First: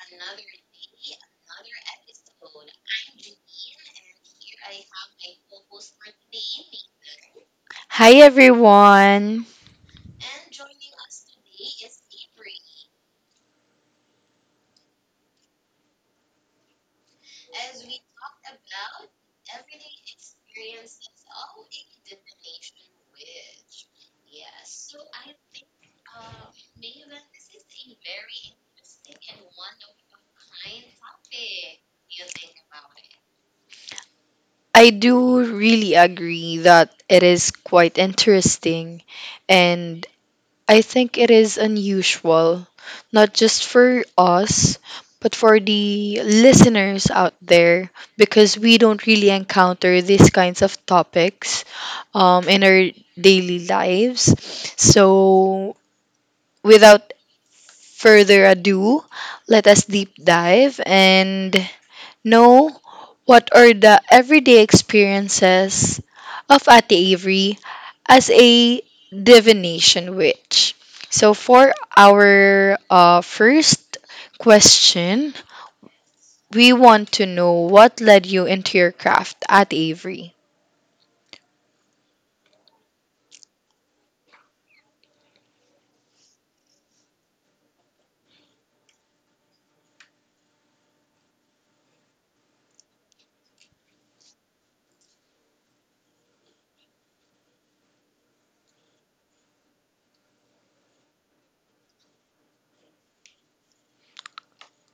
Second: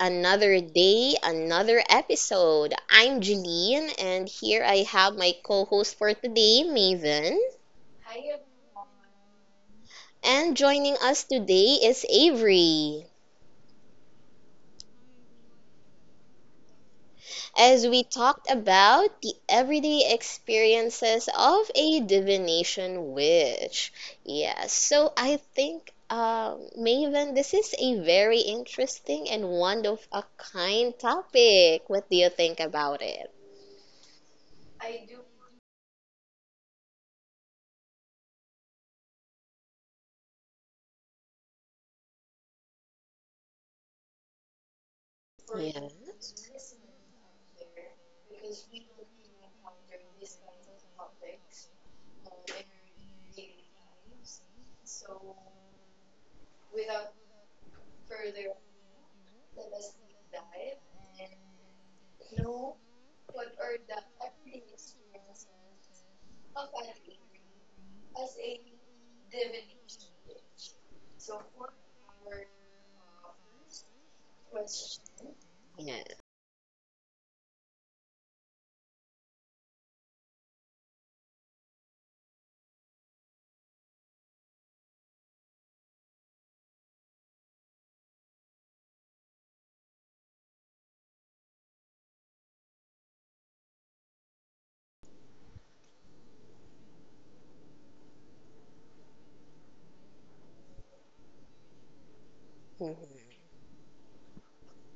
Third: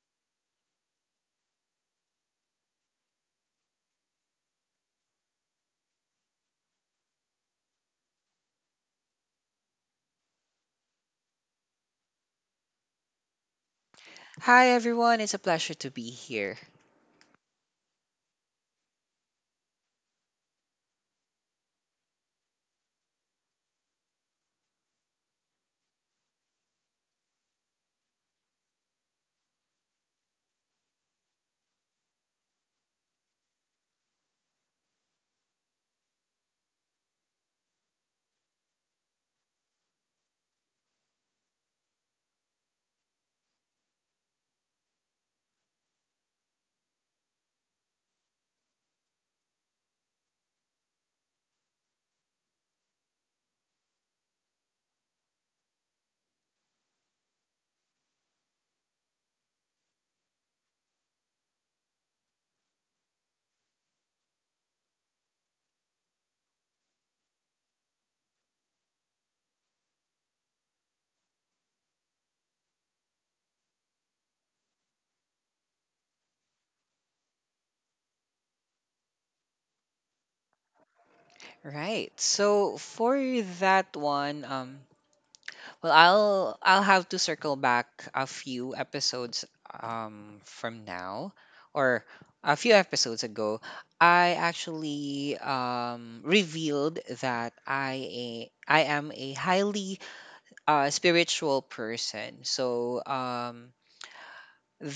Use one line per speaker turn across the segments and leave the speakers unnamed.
Another day, another episode. I'm Jeline, and here I have my co host for today, Maven.
Hi everyone.
And joining us today is Avery.
Hi everyone, it's a pleasure to be here.
As we talked about the everyday experiences of a divination witch. Yes, so I think, Maven, this is a very interesting and one of a kind topic. What do you think about it?
I do really agree that it is quite interesting and I think it is unusual not just for us but for
Yeah.
the listeners out there because we don't really encounter these kinds of topics in our daily lives. So without further ado, let us deep dive and know what are the everyday experiences of Ate Avery as a divination witch. So, for our first question,
Yeah.
we want to know what led you into your craft at Avery.
Right. So for that one, well I'll have to circle back a few episodes from now or a few episodes ago. I actually revealed that I am a highly spiritual person.
Mhm.
So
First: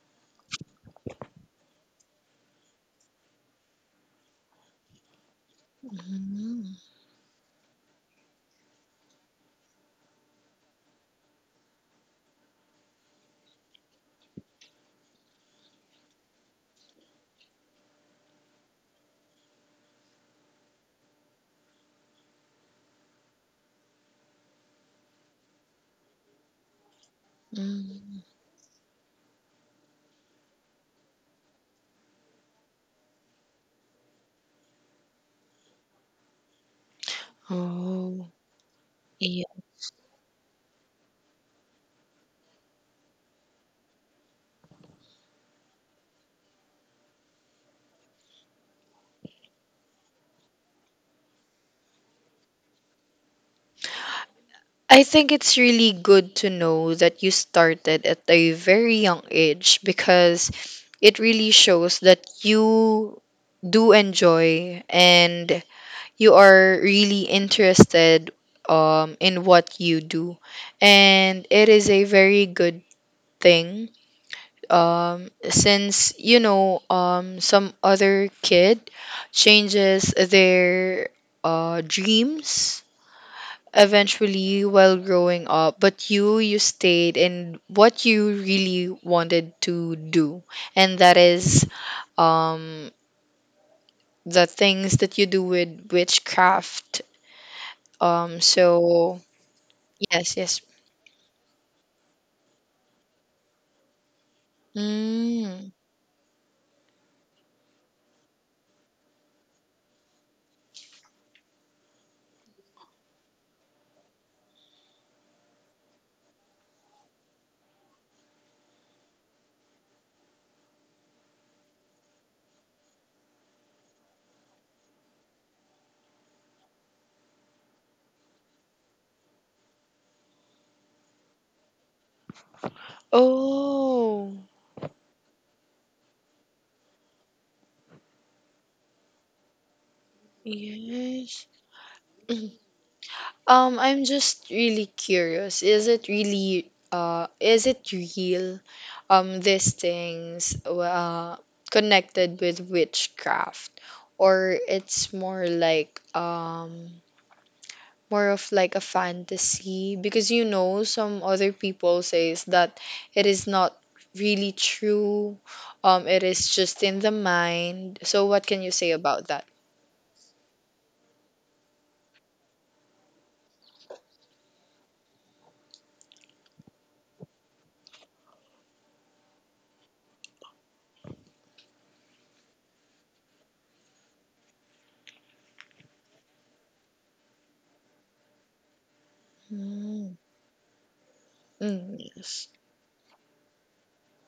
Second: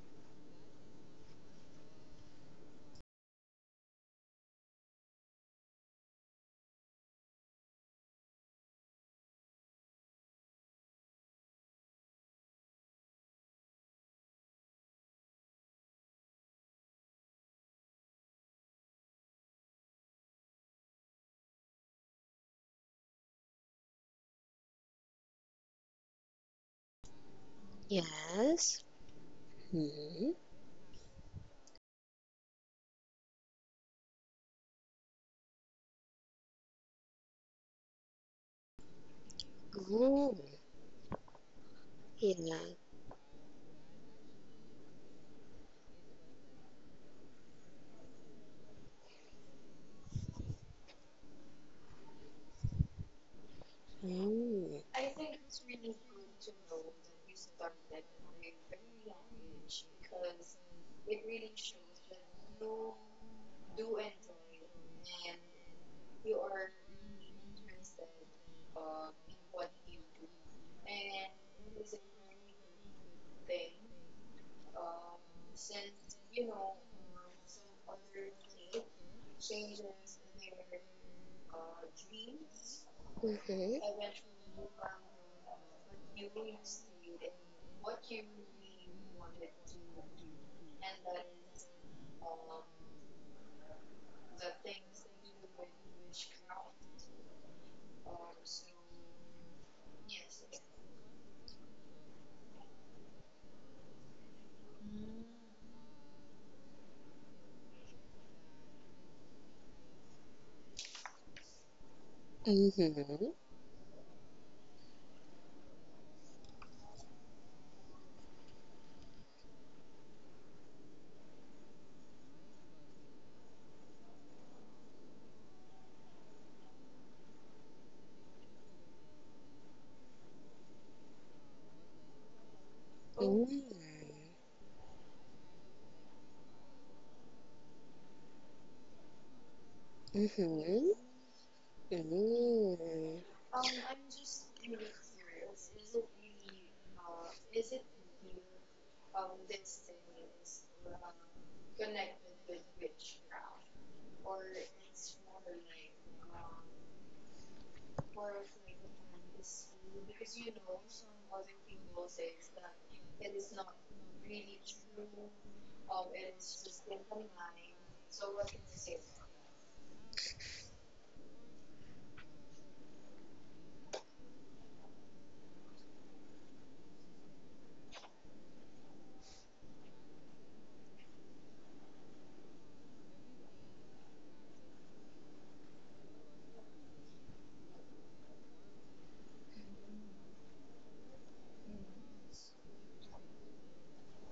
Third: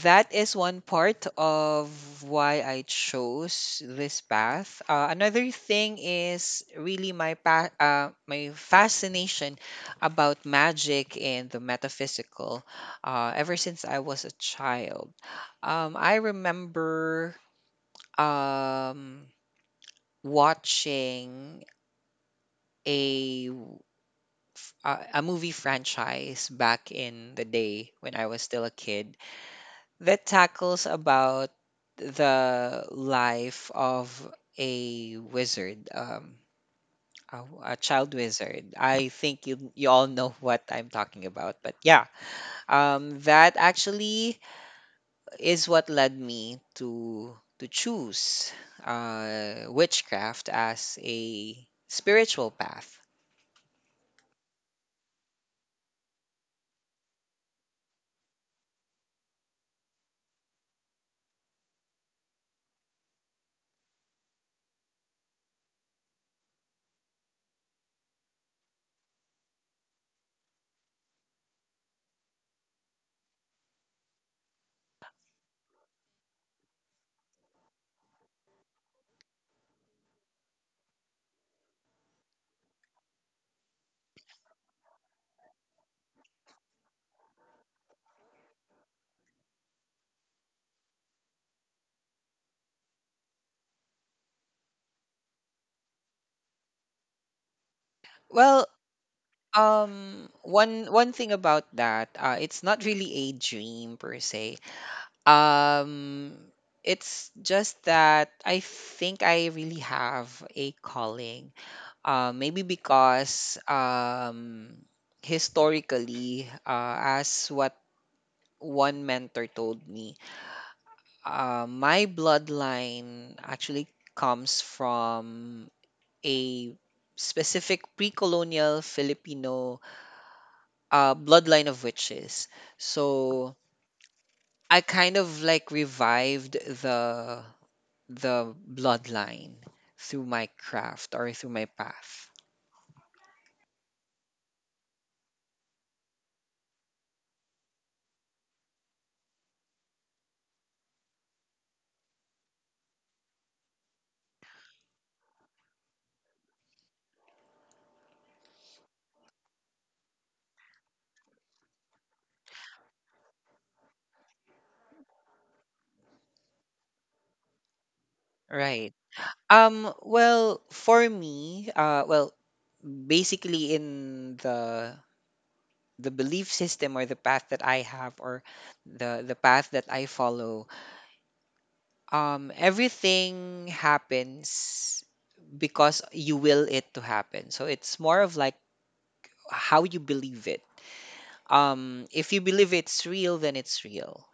that is one part of why I chose this path. Another thing is
Mm.
really my fascination about magic and the metaphysical. Ever since I was a child, I remember um, watching a w- a movie franchise back in the day when
Mm.
I was still a
Yes.
kid that
Hmm.
tackles about the life of a wizard, a child
Oh,
wizard. I think you all know
Oh.
what I'm talking about, but yeah,
Yeah.
that actually is what led me to choose witchcraft as a spiritual path.
Mm.
I think it's really good to know that you started at a very young age because it really shows that you do enjoy and you are really interested in what you do. And it is a very good thing since, some other kid changes their dreams
Mhm.
eventually while growing up but you stayed in what you really wanted to do and that is um the things that you do with witchcraft
Well,
so
um,
yes, yes.
one one thing about that, it's not really a dream per se.
Mm.
Um, it's just that I think I really have a calling. Maybe
Mhm.
because historically, as what one mentor told me, my bloodline actually comes from a specific pre-colonial Filipino bloodline of witches. So
Mm.
Oh,
I kind of like revived the the bloodline through my
Mhm.
craft or through
yes.
my path.
Mm-hmm.
Mm.
I'm just really curious. Is it real? These things connected with witchcraft, or it's more of like a fantasy, because you know some other people says that it is not really true. It is just in the mind. So what can you
Right.
say about that?
Well, for me, well, basically in the belief system or the path that I have or the path that I follow, everything happens because you will it to happen. So it's more of like how you
Mm.
believe it.
Mm,
If you
yes.
believe it's real, then it's real.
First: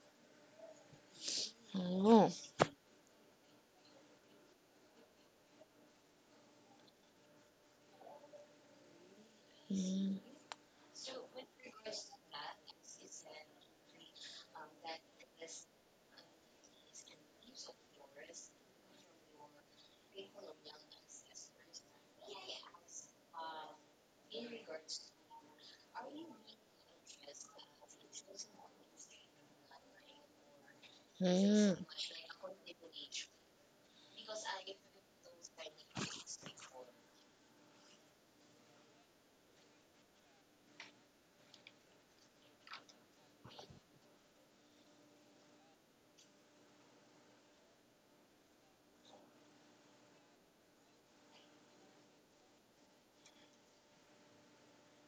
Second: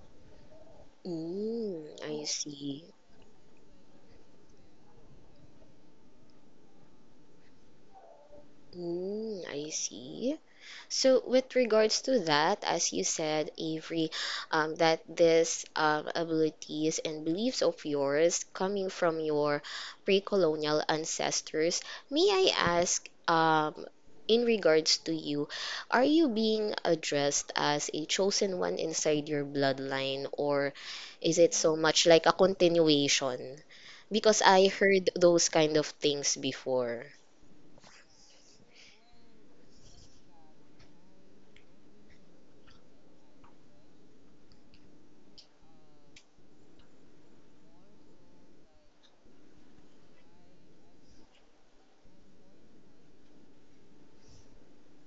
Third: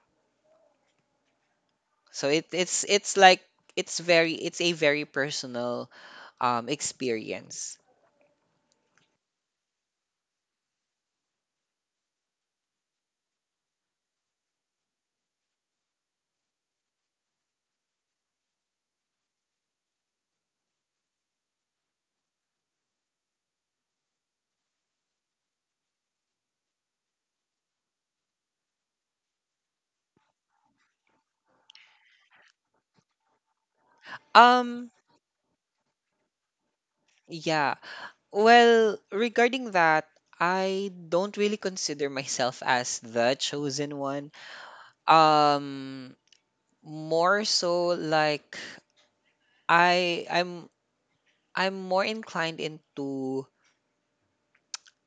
Mm. I
So
Oh.
it
see.
it's it's like it's a very personal experience.
Mm. I see. So, with regards to that, as you said, Avery, that this abilities and beliefs of yours coming from your pre-colonial ancestors, may I ask, in regards to you, are you being addressed as a chosen one inside your bloodline, or is it so
Mm-hmm.
much like a continuation? Because I
Um
heard those kind of things before.
yeah. Well, regarding that, I don't really consider myself as the chosen one. Um More so like I I'm I'm more inclined into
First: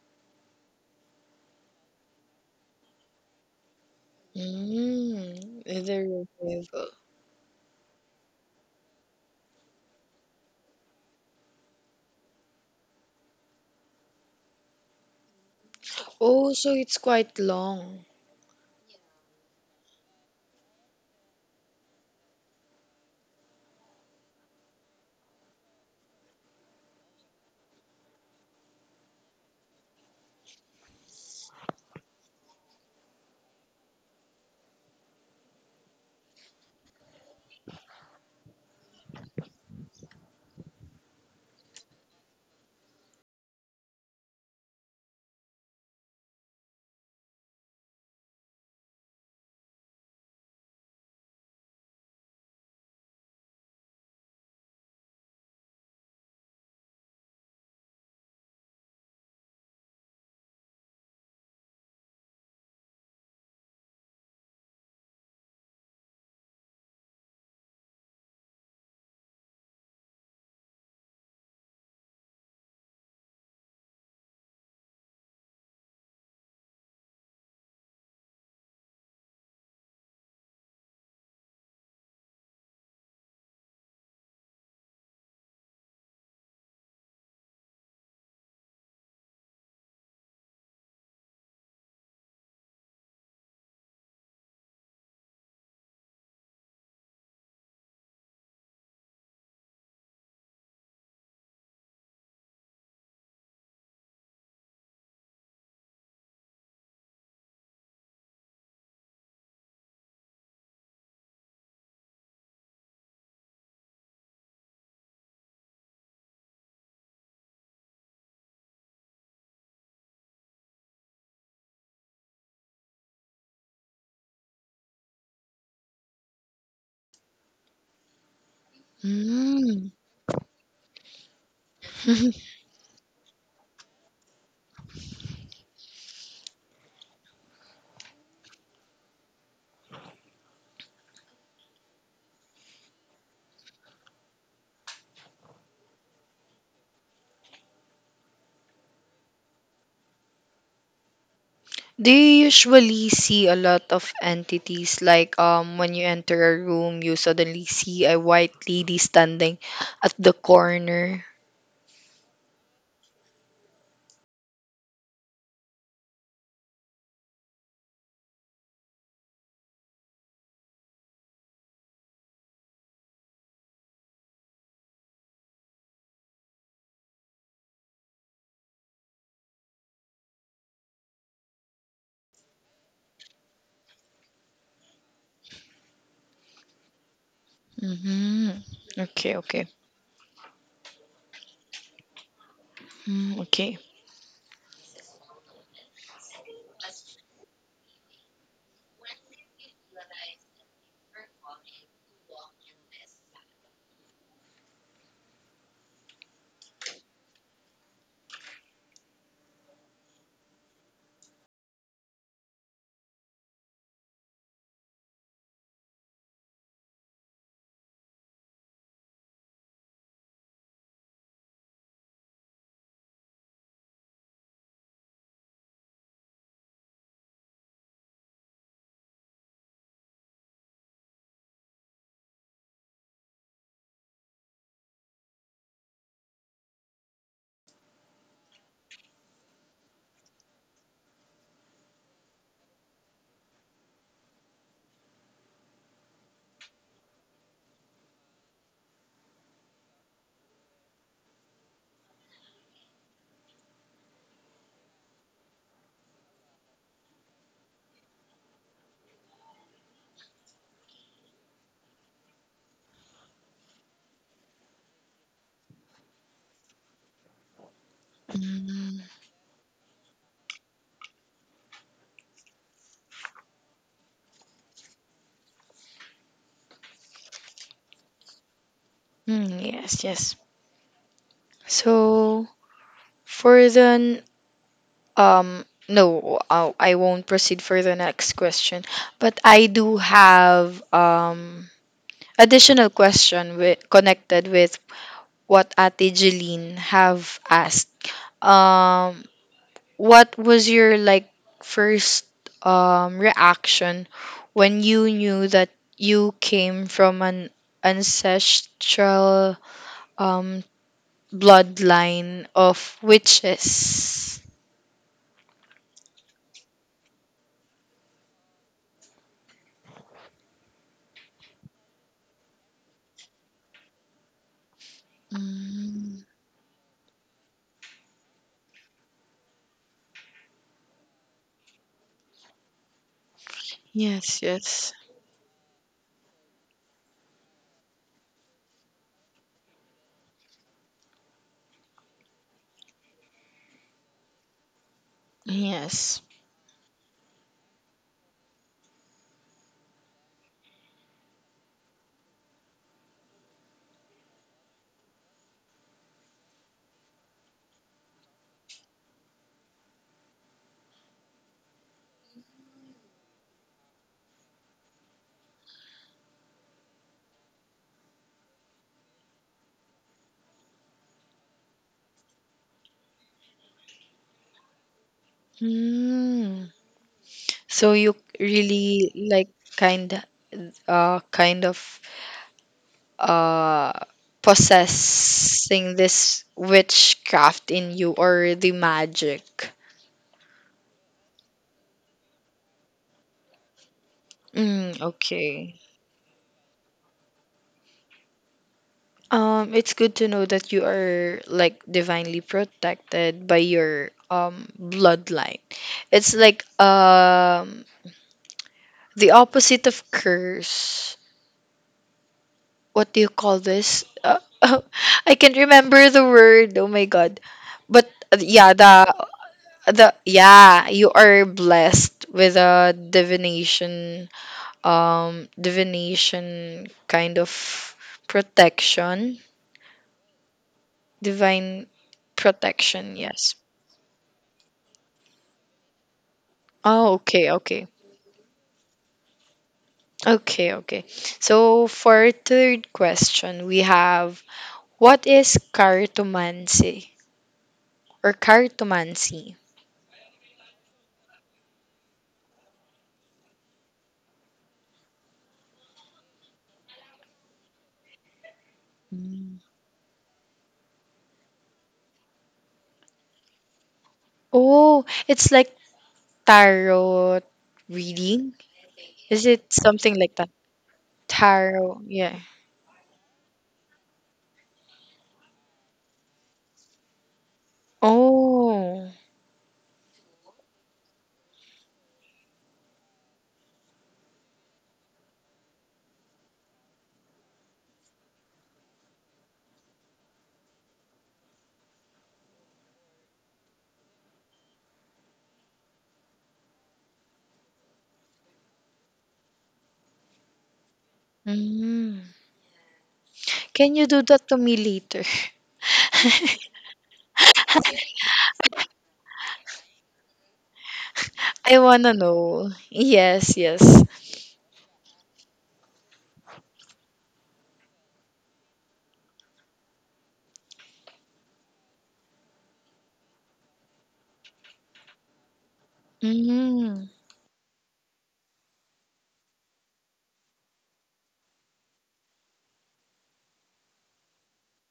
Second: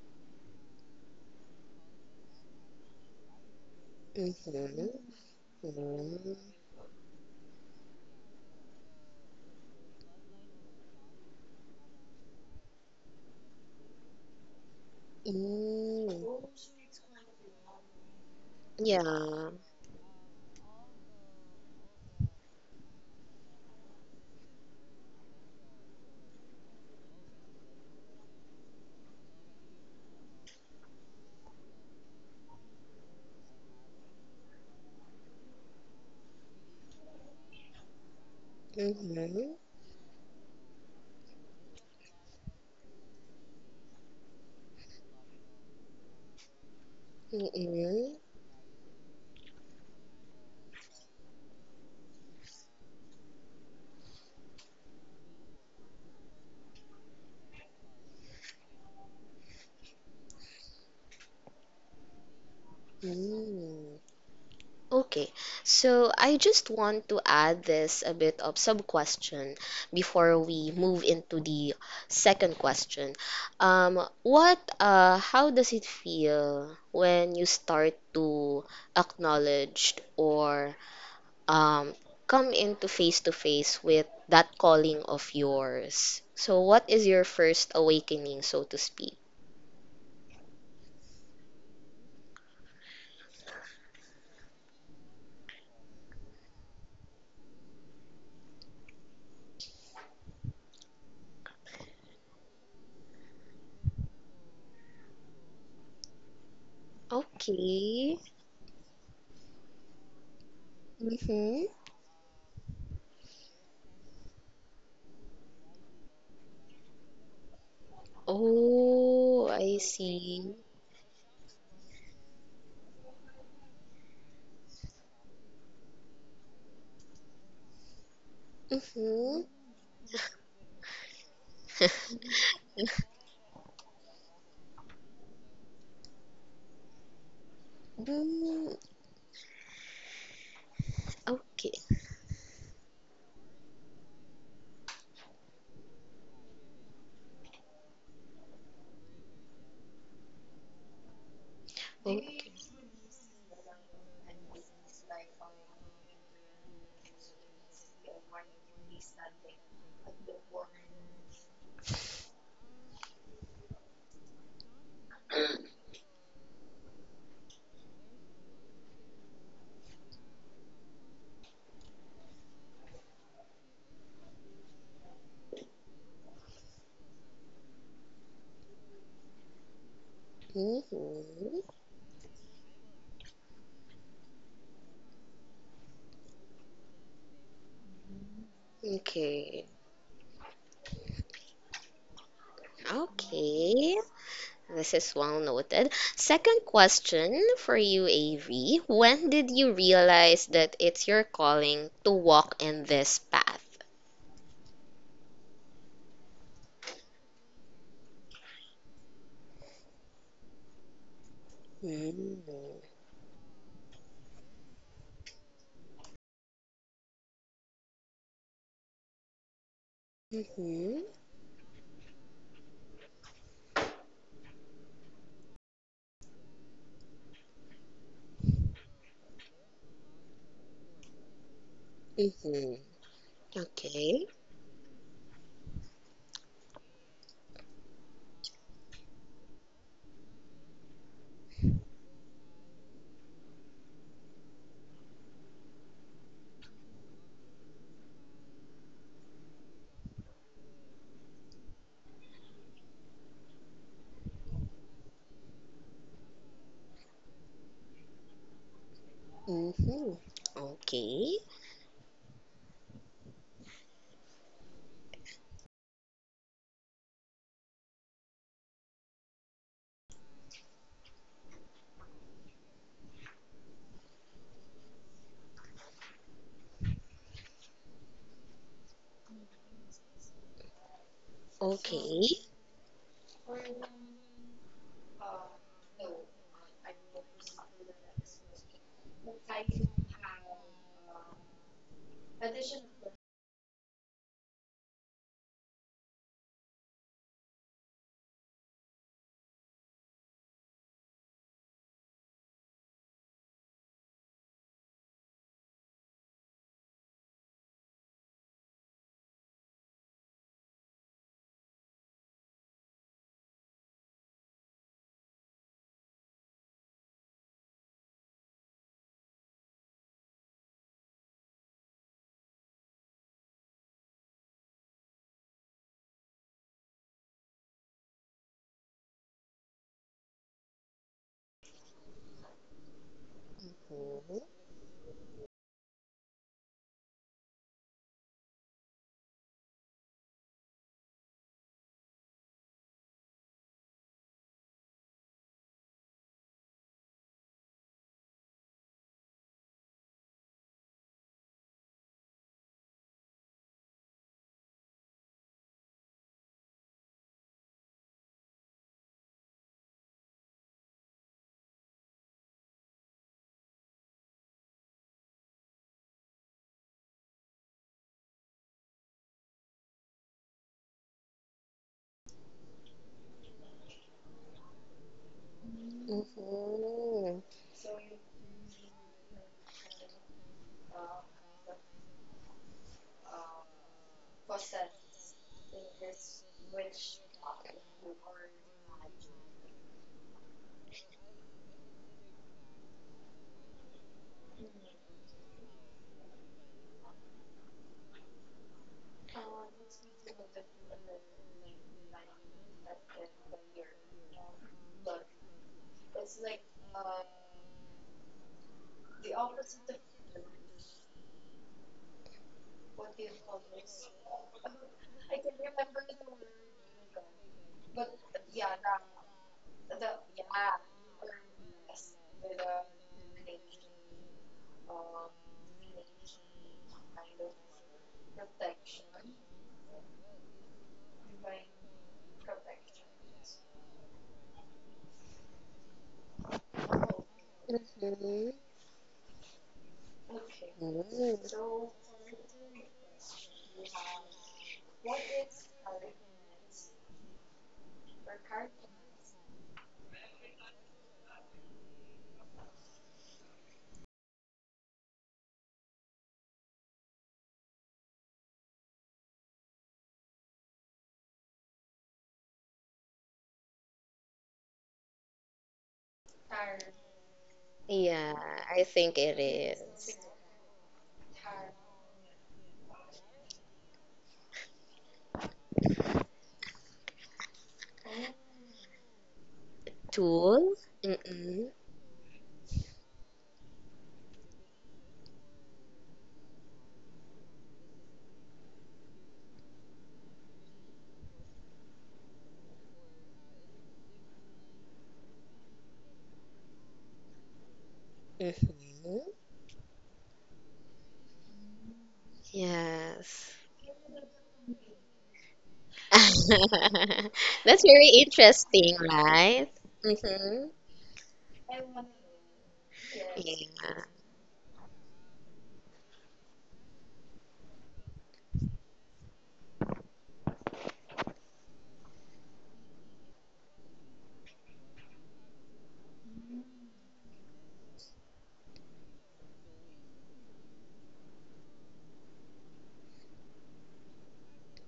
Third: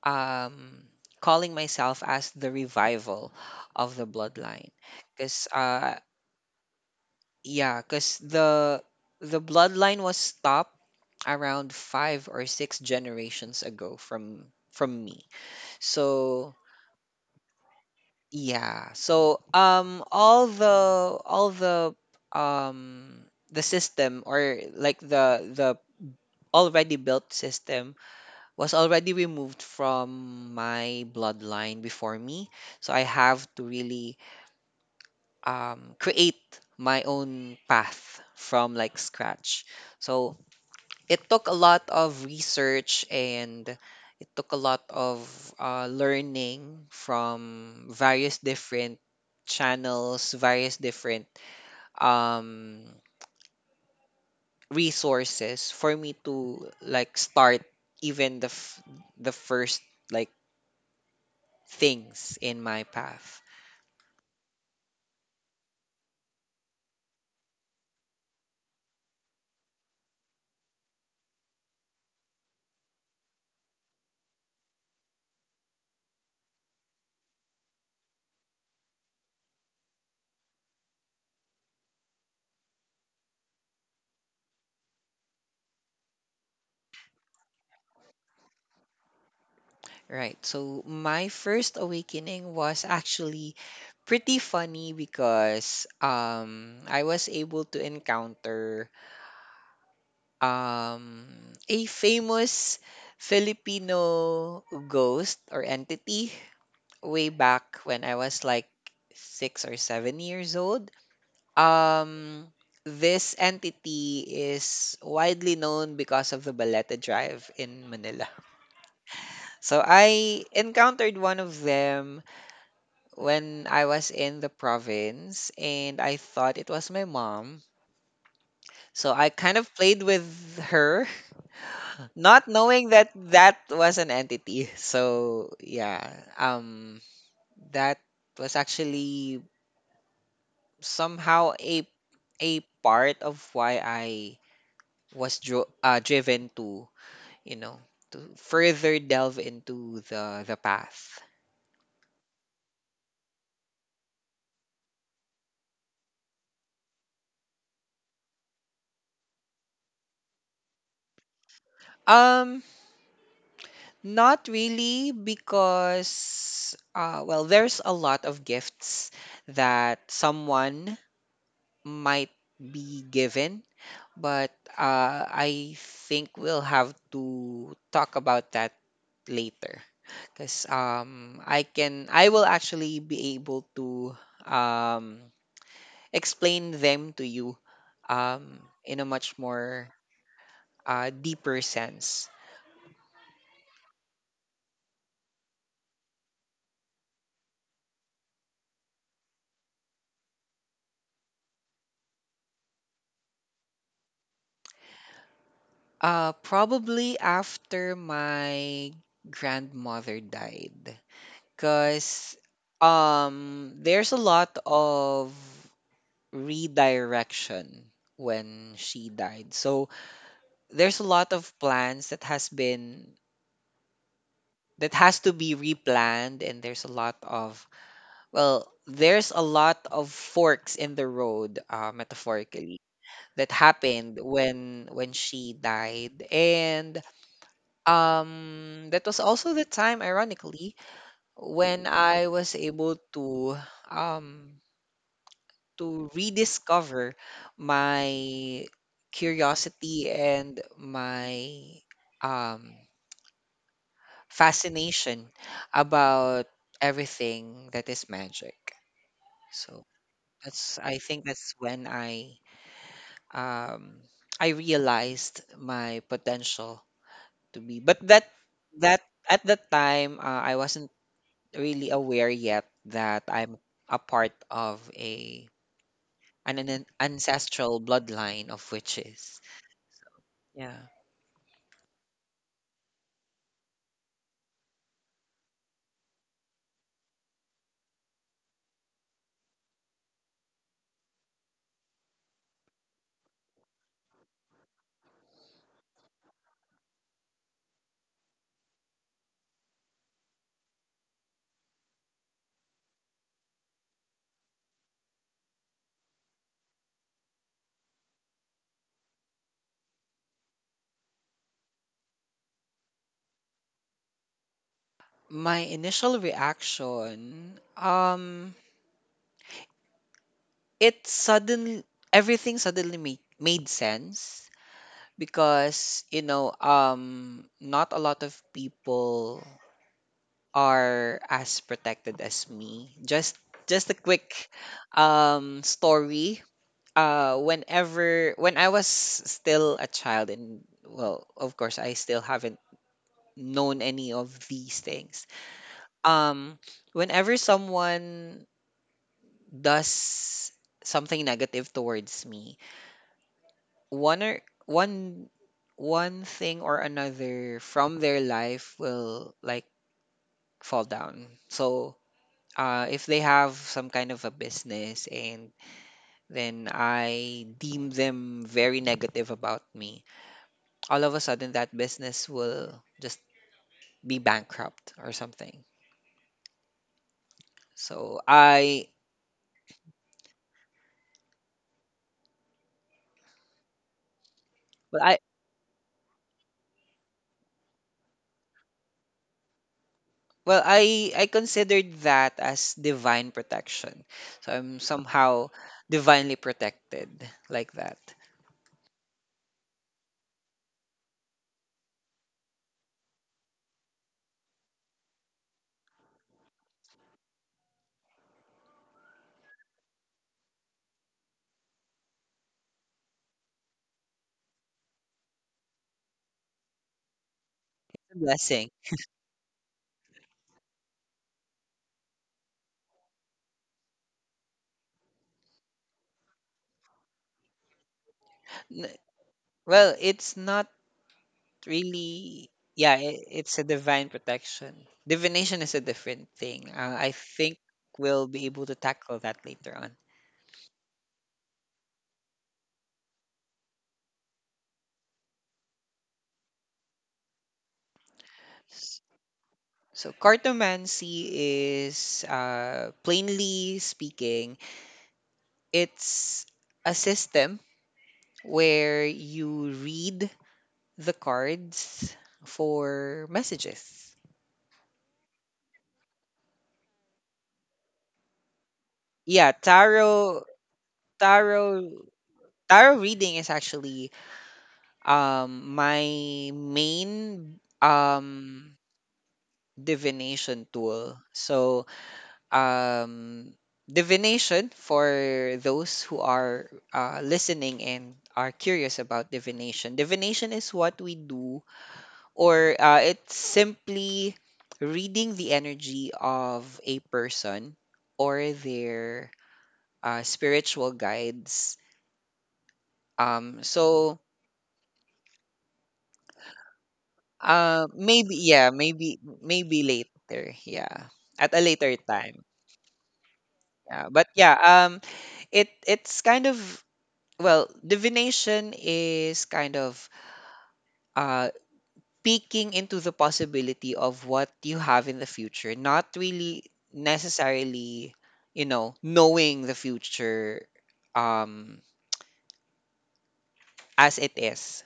um calling myself as the revival of the bloodline
Mm-hmm.
because
Mm, either your
Mm-hmm.
rival.
yeah, because the bloodline was stopped around five or six generations ago from me.
Mm.
Oh,
So
so it's quite long.
yeah, so
Yeah.
all um the system or like the already built system was already removed from my bloodline before me. So I have to really create my own path from like
Mm-hmm.
scratch. So it took a lot of research and it took a lot of learning from
Mm-hmm.
various different channels, various different um, resources for me to like start even the f- the first like things in my path.
Mm. Okay. So I just want to add this a bit of sub question before we move into the second question. What How does it feel when you start to acknowledge or um come into face to face with that calling of yours? So what is your first awakening, so to speak?
Right. So my first awakening was actually pretty funny because I was able to encounter um, a famous Filipino ghost or entity way back when
Okay.
I was like 6 or 7 years old.
Mm-hmm.
Um, this entity is widely known because of the Baleta Drive in Manila.
Oh, I
So I
see.
encountered one of them when I was in the province and I thought it was my mom. So I
Mm-hmm.
kind of
Mm.
played with her, not knowing that that was an entity. So yeah, um, that was
Mm,
actually somehow
okay.
a part of why I was driven to, you know, to further delve into the path.
Do
Oh,
you usually see a lot of entities, like when you enter a room you suddenly see a white lady standing at the corner?
Um, Not really, because well, there's a lot of gifts that someone might be given. But I think we'll have to talk about that later because
mhm.
I will actually be able to um, explain them to you
Mm-hmm.
um, in a
Okay,
much
okay.
Okay.
more deeper sense.
Mm, okay.
Okay. This is well noted. Second question for you, AV. When did you realize that it's your calling to walk in this path?
Probably after my grandmother died, because
Mm-hmm.
there's a lot of redirection when she died. So there's a lot of plans that has been that has to be replanned and there's a lot of, well, there's a lot of forks in the road,
Mm-hmm.
metaphorically, that happened
Okay.
when she died. And that was also the time, ironically, when I was able um to rediscover my curiosity and my um fascination about everything that is magic. So
Mm-hmm.
that's I think
Okay.
that's when um I realized my potential to be. But
Mm.
that at that time I wasn't really aware yet that I'm a part of a an ancestral bloodline of witches.
Mm, yes, yes.
Yeah.
Okay.
So for the no, I won't proceed for the next question. But I do have additional question with, connected with what Ate Jeline have asked. Um, what was your, like, first reaction when you knew that you came from an ancestral um bloodline of witches?
My initial reaction, it suddenly, everything suddenly made sense, because,
Mm,
you know, not a lot of people are as protected as me. Just a
yes,
quick
yes.
story. Whenever when I was still a child, and, well, of course, I still haven't known any of these things,
Yes.
um whenever someone does something negative towards me, one or one one thing or another from their life will like fall down. So if they have some kind of a business and then I deem them very negative about me, all of a sudden that business will just be bankrupt or something.
Mm.
Mm-hmm.
So you
So I
really like kind kind of uh
well I
possessing this witchcraft in you, or the magic.
well, I considered that as divine protection, so I'm
Mm,
somehow
okay.
divinely protected like that.
It's good to know that you are like divinely protected by your bloodline. It's like the opposite of curse. What do you call this? I can't remember the word. Oh my god. But yeah,
Blessing.
the yeah, you are blessed with a divination divination kind of
N-
protection,
Well, it's not
divine
really. Yeah,
protection, yes.
it's a divine protection. Divination is a different thing.
Oh,
I
okay,
think
okay.
we'll be
Mm-hmm.
able to tackle that later on.
Okay, okay. So
Mm-hmm.
for our third question, we have, what is cartomancy or
S-
cartomancy?
So, cartomancy is, plainly speaking, it's a system where you read the cards for messages.
Oh, it's like tarot
Yeah,
reading.
I think it
Is
Yeah,
it something
is.
like that?
tarot,
Tarot, yeah.
tarot reading is actually my main um
Oh.
divination
Tool?
tool.
Mm-mm.
So um divination, for those who are listening and are curious about divination is what we do. Or it's simply reading the energy of a person or
Mm-hmm.
their spiritual guides.
Mm.
Yes.
um
Can you do
so
that to me later?
That's very
Maybe yeah,
interesting, right?
maybe later.
Mm-hmm.
Yeah. At a
I
later
wanna
time.
know. Yes, yes.
Yeah.
Yeah. But yeah, it it's kind of, well, divination is kind of uh peeking into the possibility of what you have in the future, not really
Mm.
necessarily, you know, knowing the future um as it is.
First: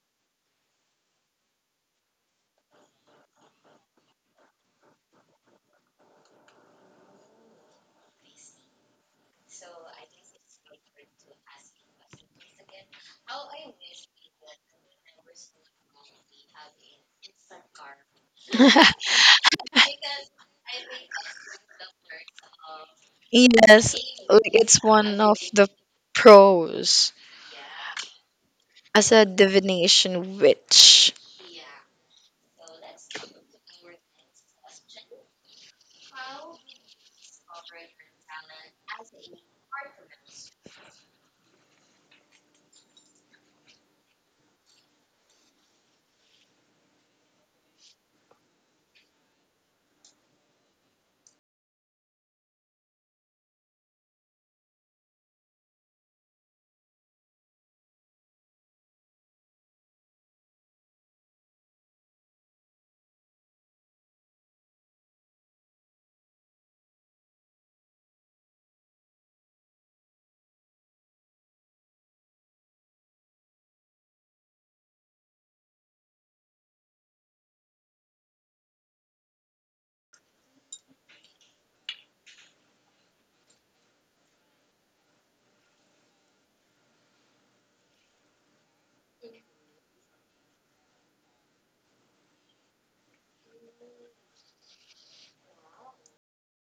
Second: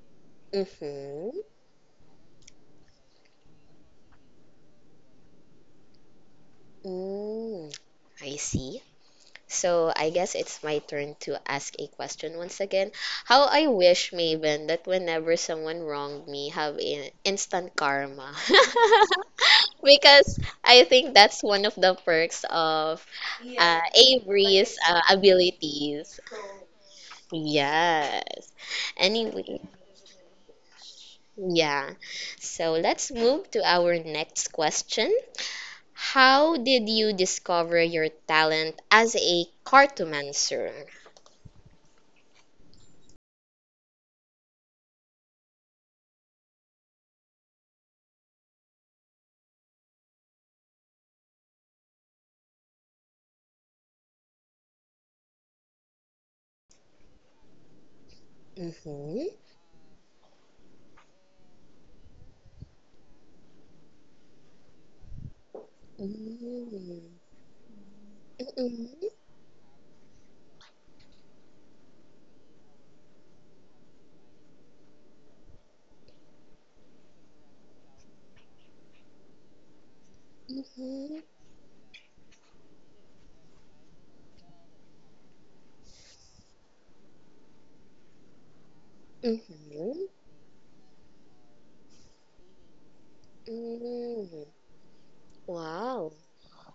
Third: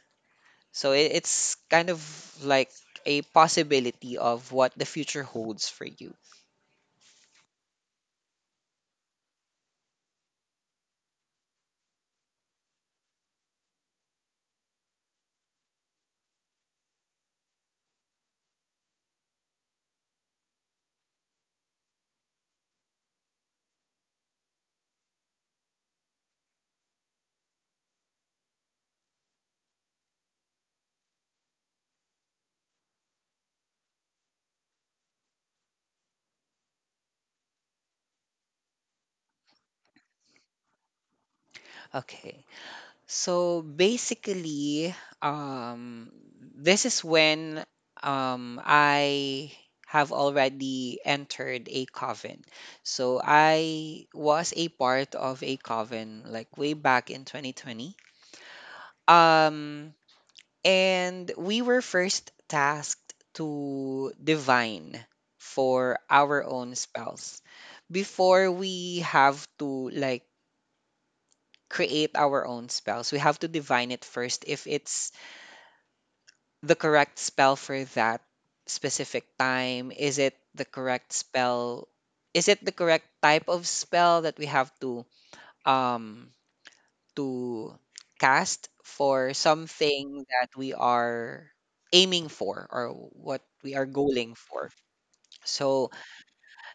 So
Mm-hmm.
it's kind of like a possibility of what the future holds for you.
Mm. I see. So I guess it's my turn to ask a question once again. How I wish, Maven, that whenever someone wronged me, have in instant karma. Because I think that's one of the perks of
Yes, like
Avery's
it's one of the
abilities.
pros
Yes.
as a
Anyway,
divination witch.
yeah. So let's move to our next question. How did you discover your talent as a cartomancer?
Okay. So basically, um, this is when I have already entered a coven. So I was a part of a coven like way back in 2020.
Mhm.
Um, and we were first tasked to divine for our own
Mhm.
spells. Before
Mhm.
we have to like create our own spells, we have to divine it first if it's the correct spell for that specific time. Is it the correct
Mhm.
spell? Is it the correct type of spell that we have to um to cast for
Mhm.
something that we are aiming for or what we are going
Mm.
for? So
Wow.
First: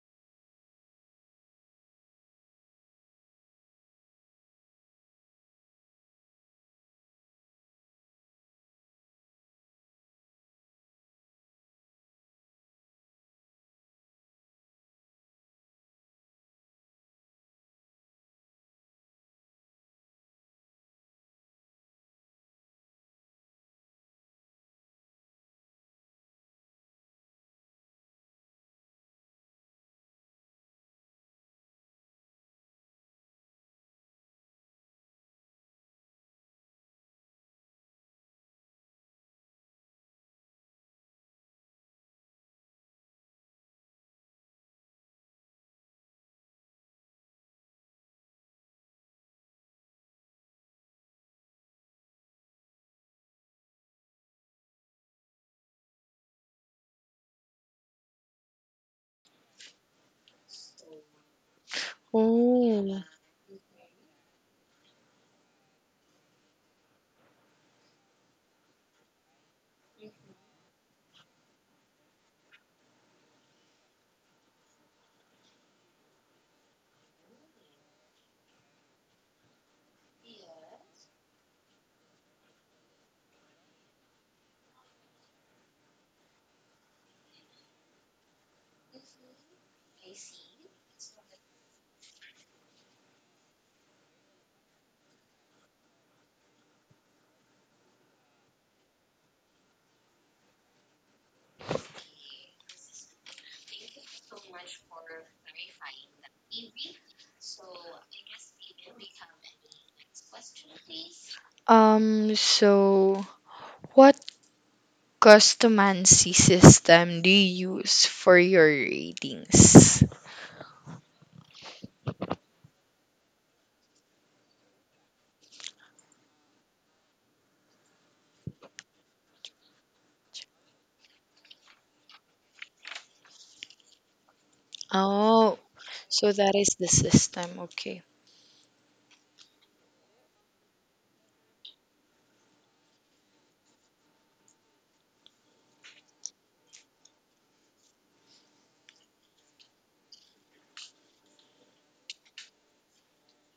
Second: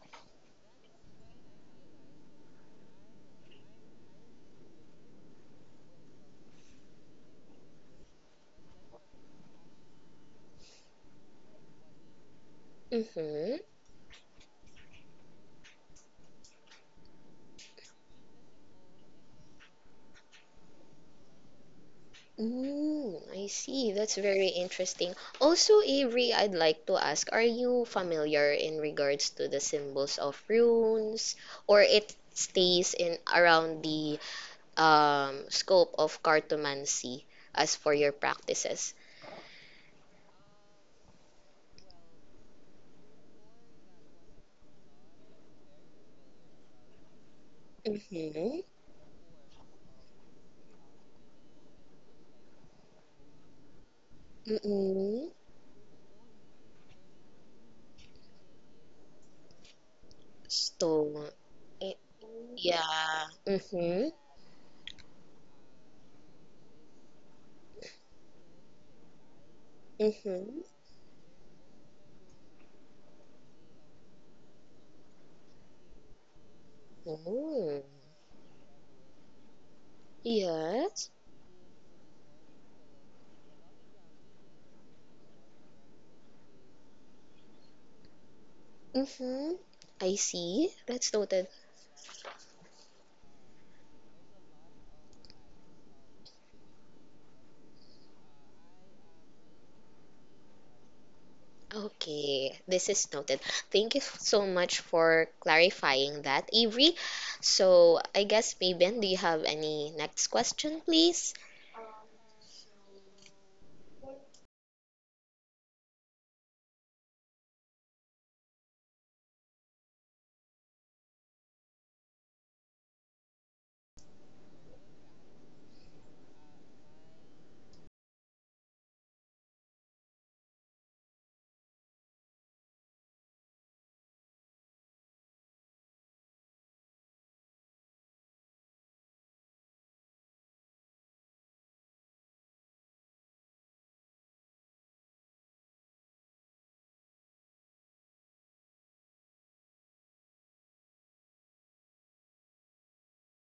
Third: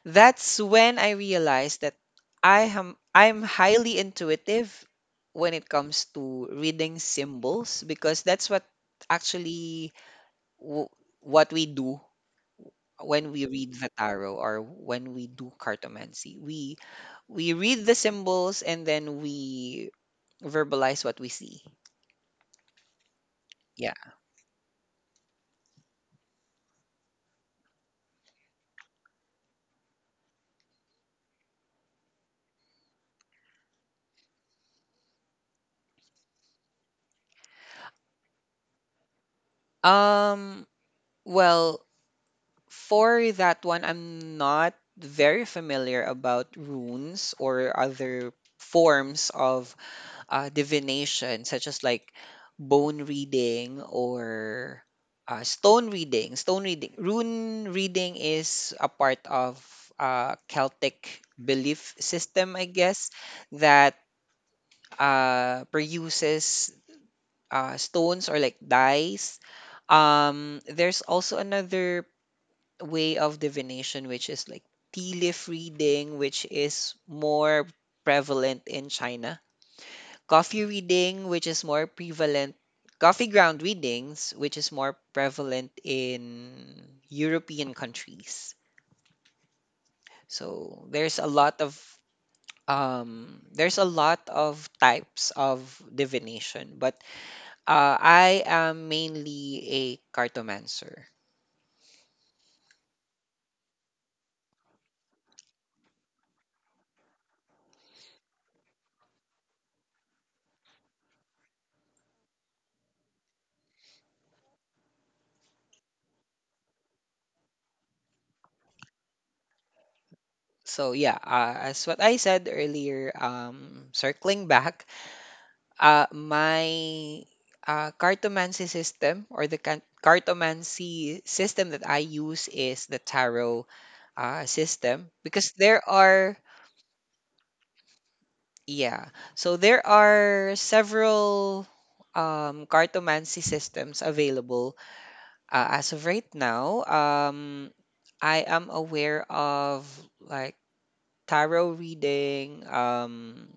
that's when I realized that I'm highly intuitive when it comes to reading symbols, because that's what actually w- what we do when we
Mhm.
read the tarot or when we do cartomancy. We read the symbols and then we verbalize what we see.
Mm, I see.
Yeah.
That's very interesting. Also, Avery, I'd like to ask, are you familiar in regards to the symbols of runes, or it stays in around the scope of cartomancy as for your practices?
um well, for that one, I'm not very familiar about runes or other
Mm-hmm.
forms of divination, such as like bone reading or
Mm-hmm.
stone reading. Rune reading is a part of Celtic
Stone. Eh,
belief system, I
yeah.
Oh.
guess, that
Mm-hmm.
produces stones or like dice.
Mm-hmm.
There's also another way of divination, which is like tea leaf reading, which is more
Oh,
prevalent in China, coffee
yes.
reading which is more prevalent coffee ground readings, which is more prevalent in european countries.
Mm-hmm. I see.
So
That's
there's a
noted.
lot of there's a lot of types of divination, but I am mainly a cartomancer.
Okay, this is noted. Thank you so much for clarifying that, Avery. So, I guess, Mabin, do you have any next question, please?
So what customancy system do you use for your ratings?
So yeah, as what I said earlier, circling back, my cartomancy system or the can- cartomancy system that I use is the tarot system, because
Oh,
there
so
are,
that is the system. Okay.
yeah, so there are several cartomancy systems available as of right now. I am aware of like tarot reading.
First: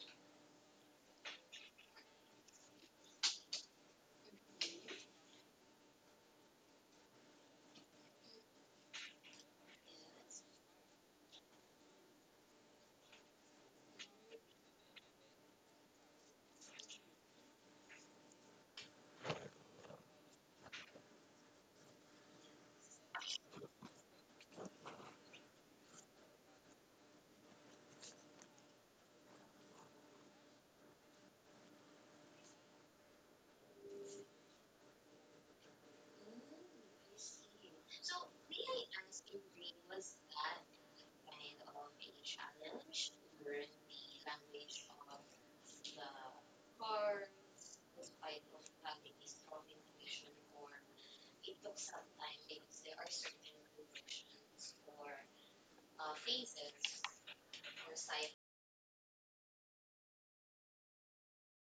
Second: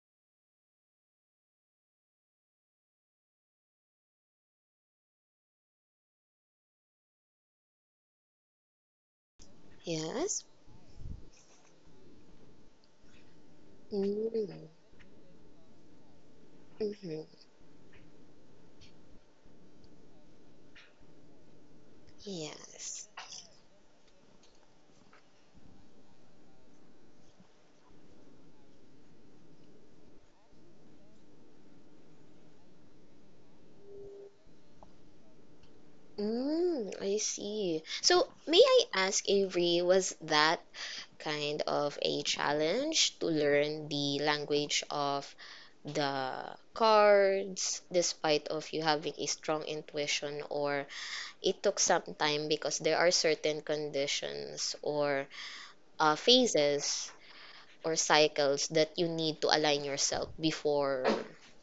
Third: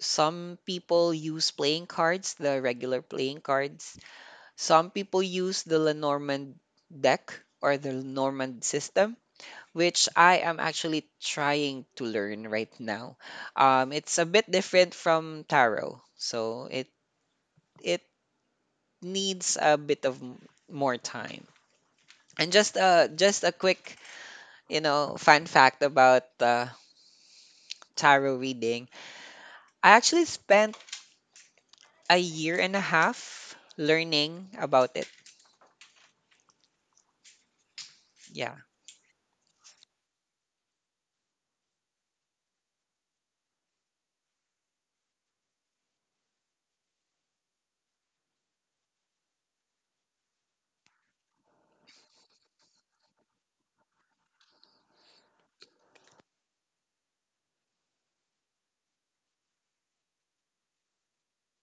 Some people use playing cards, the regular playing cards. Some people use the Lenormand deck or the Lenormand system, which
Yes.
I am actually trying to learn right now. It's a bit
Mm,
different from tarot, so
mm-hmm.
it needs a bit of more time. And
Yes.
just a quick, you know, fun fact about tarot reading. I actually spent a year and a half learning about it.
Mm, I see. So,
Yeah.
may I ask, Avery, was that kind of a challenge to learn the language of the cards despite of you having a strong intuition or it took some time because there are certain conditions or phases or cycles that you need to align yourself before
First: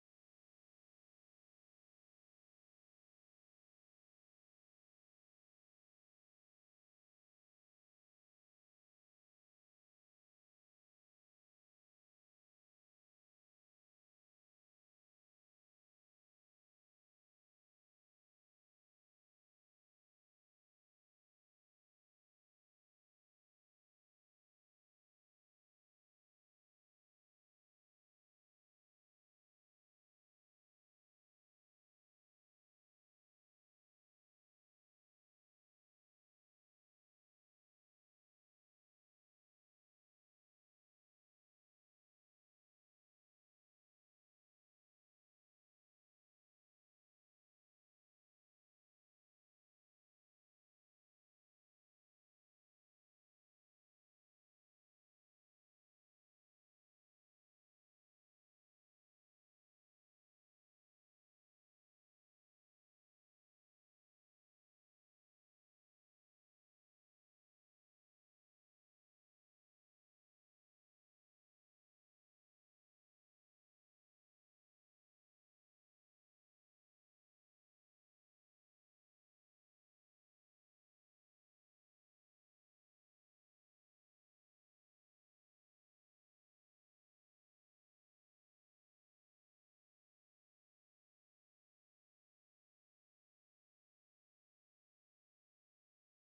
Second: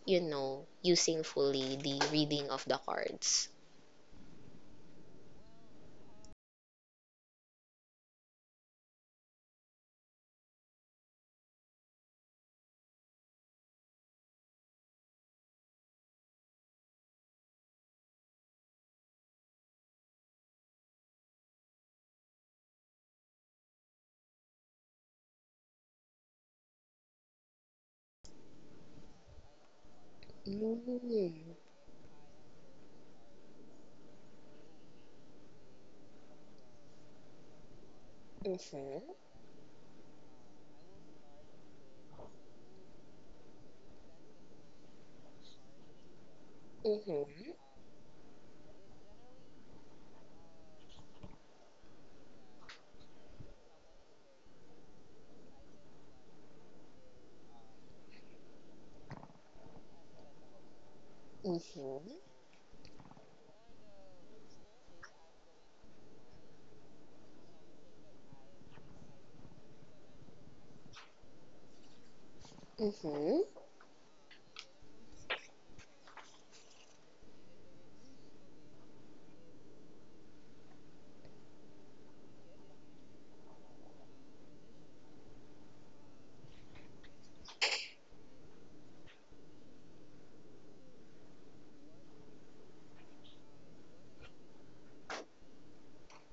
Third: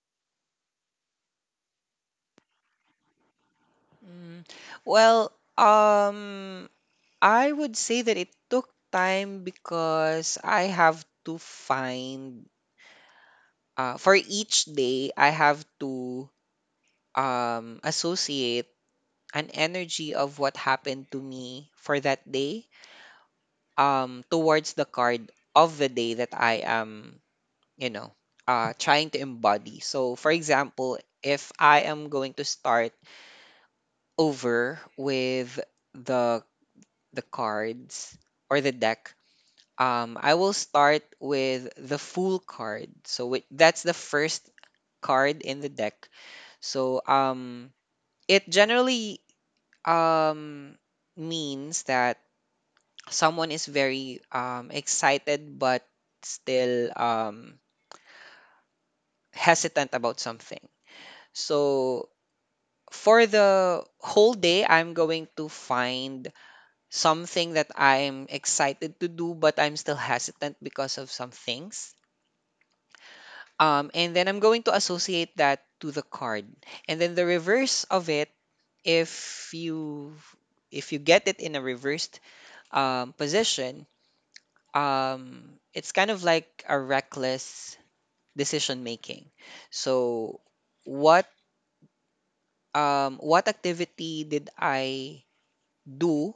you know using fully the reading of the cards.
Mm, well, um, I would say that it took time because I have to find for each day, I have to associate an energy of what happened to me for that day towards the card of the day that I am, you know, trying to embody. So for example, if
Mm.
I am going to start over with the the cards or the
Mm-hmm.
deck, I will start with the Fool card. So that's the first card in the deck. So
Mm-hmm.
it generally um, means that someone is very excited but still hesitant about something. So
Mm-hmm.
for the whole day, I'm going to find something that I'm excited to do but I'm still hesitant because of some things.
Mm-hmm.
And then I'm going to associate that to the card. And then the reverse of it, if you, if you get it in a reversed position, it's kind of like a reckless decision making. So what what activity did I do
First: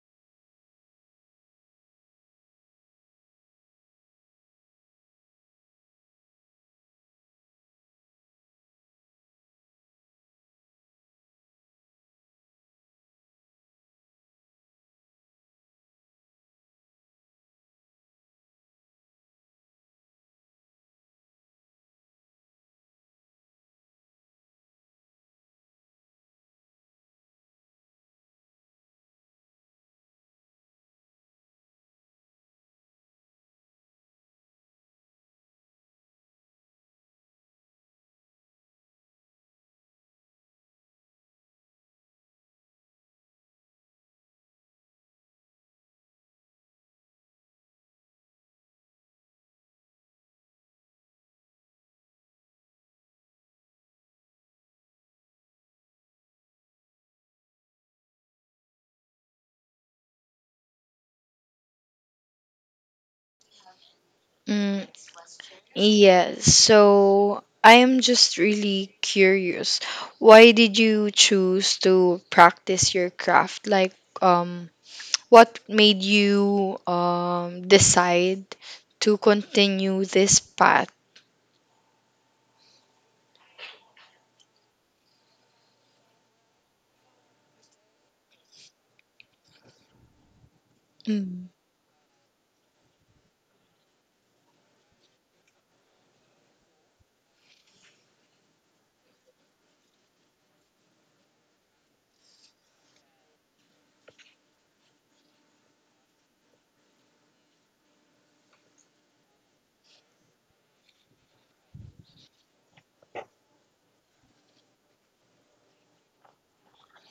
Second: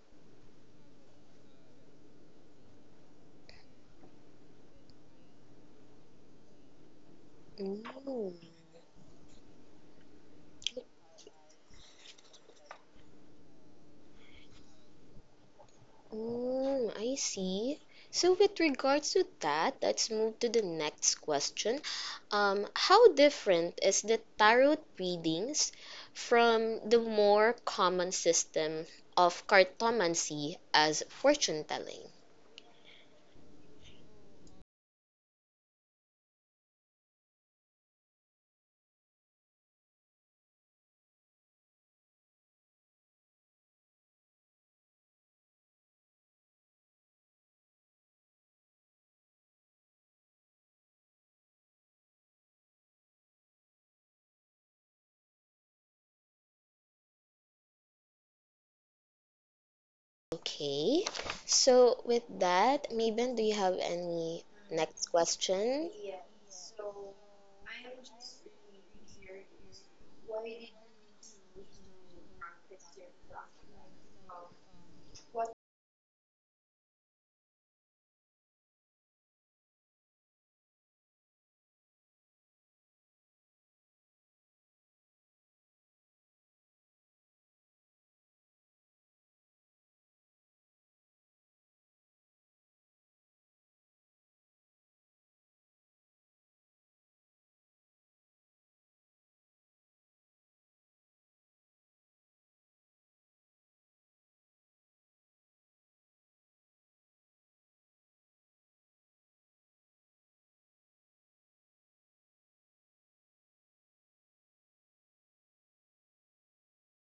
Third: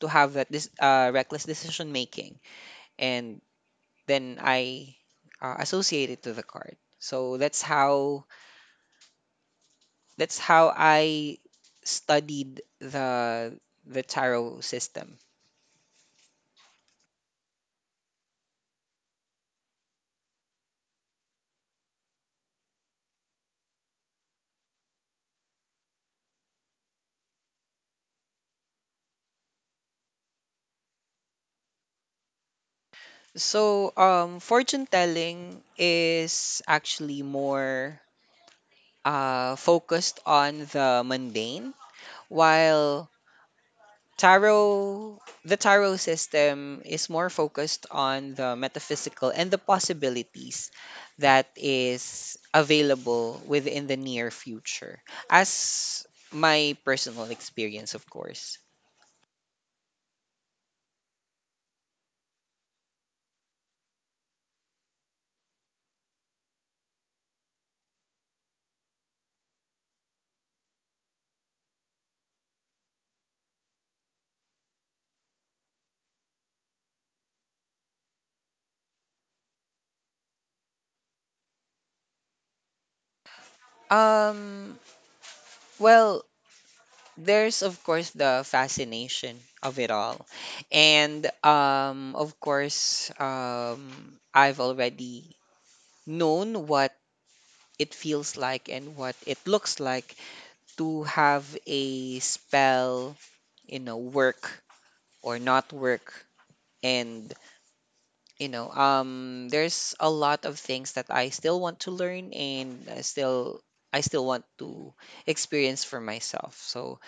to have that this reckless decision making? And then I associate it to the card. So that's
Mm.
how that's how I studied the tarot system.
Oh, I see. So, with regards to that, let's move to the next question. How different is the tarot readings from the more common system of cartomancy as fortune telling?
So fortune telling is actually more focused on the mundane, while tarot the tarot system is more focused on the metaphysical and the possibilities that is available within the near future, as my personal experience of course.
Okay, so with that, Mabel, do you have any
Mm,
next question?
yes. So I am just really curious. Why did you choose to practice your craft? Like, um, what made you decide to continue this path?
um Well, there's of course the fascination of it all. And
Mm.
of course, I've already known what it feels like and what it looks like to have a spell, you know, work or not work, and you know, there's a lot of things that I still want to learn and I still want to experience for myself. So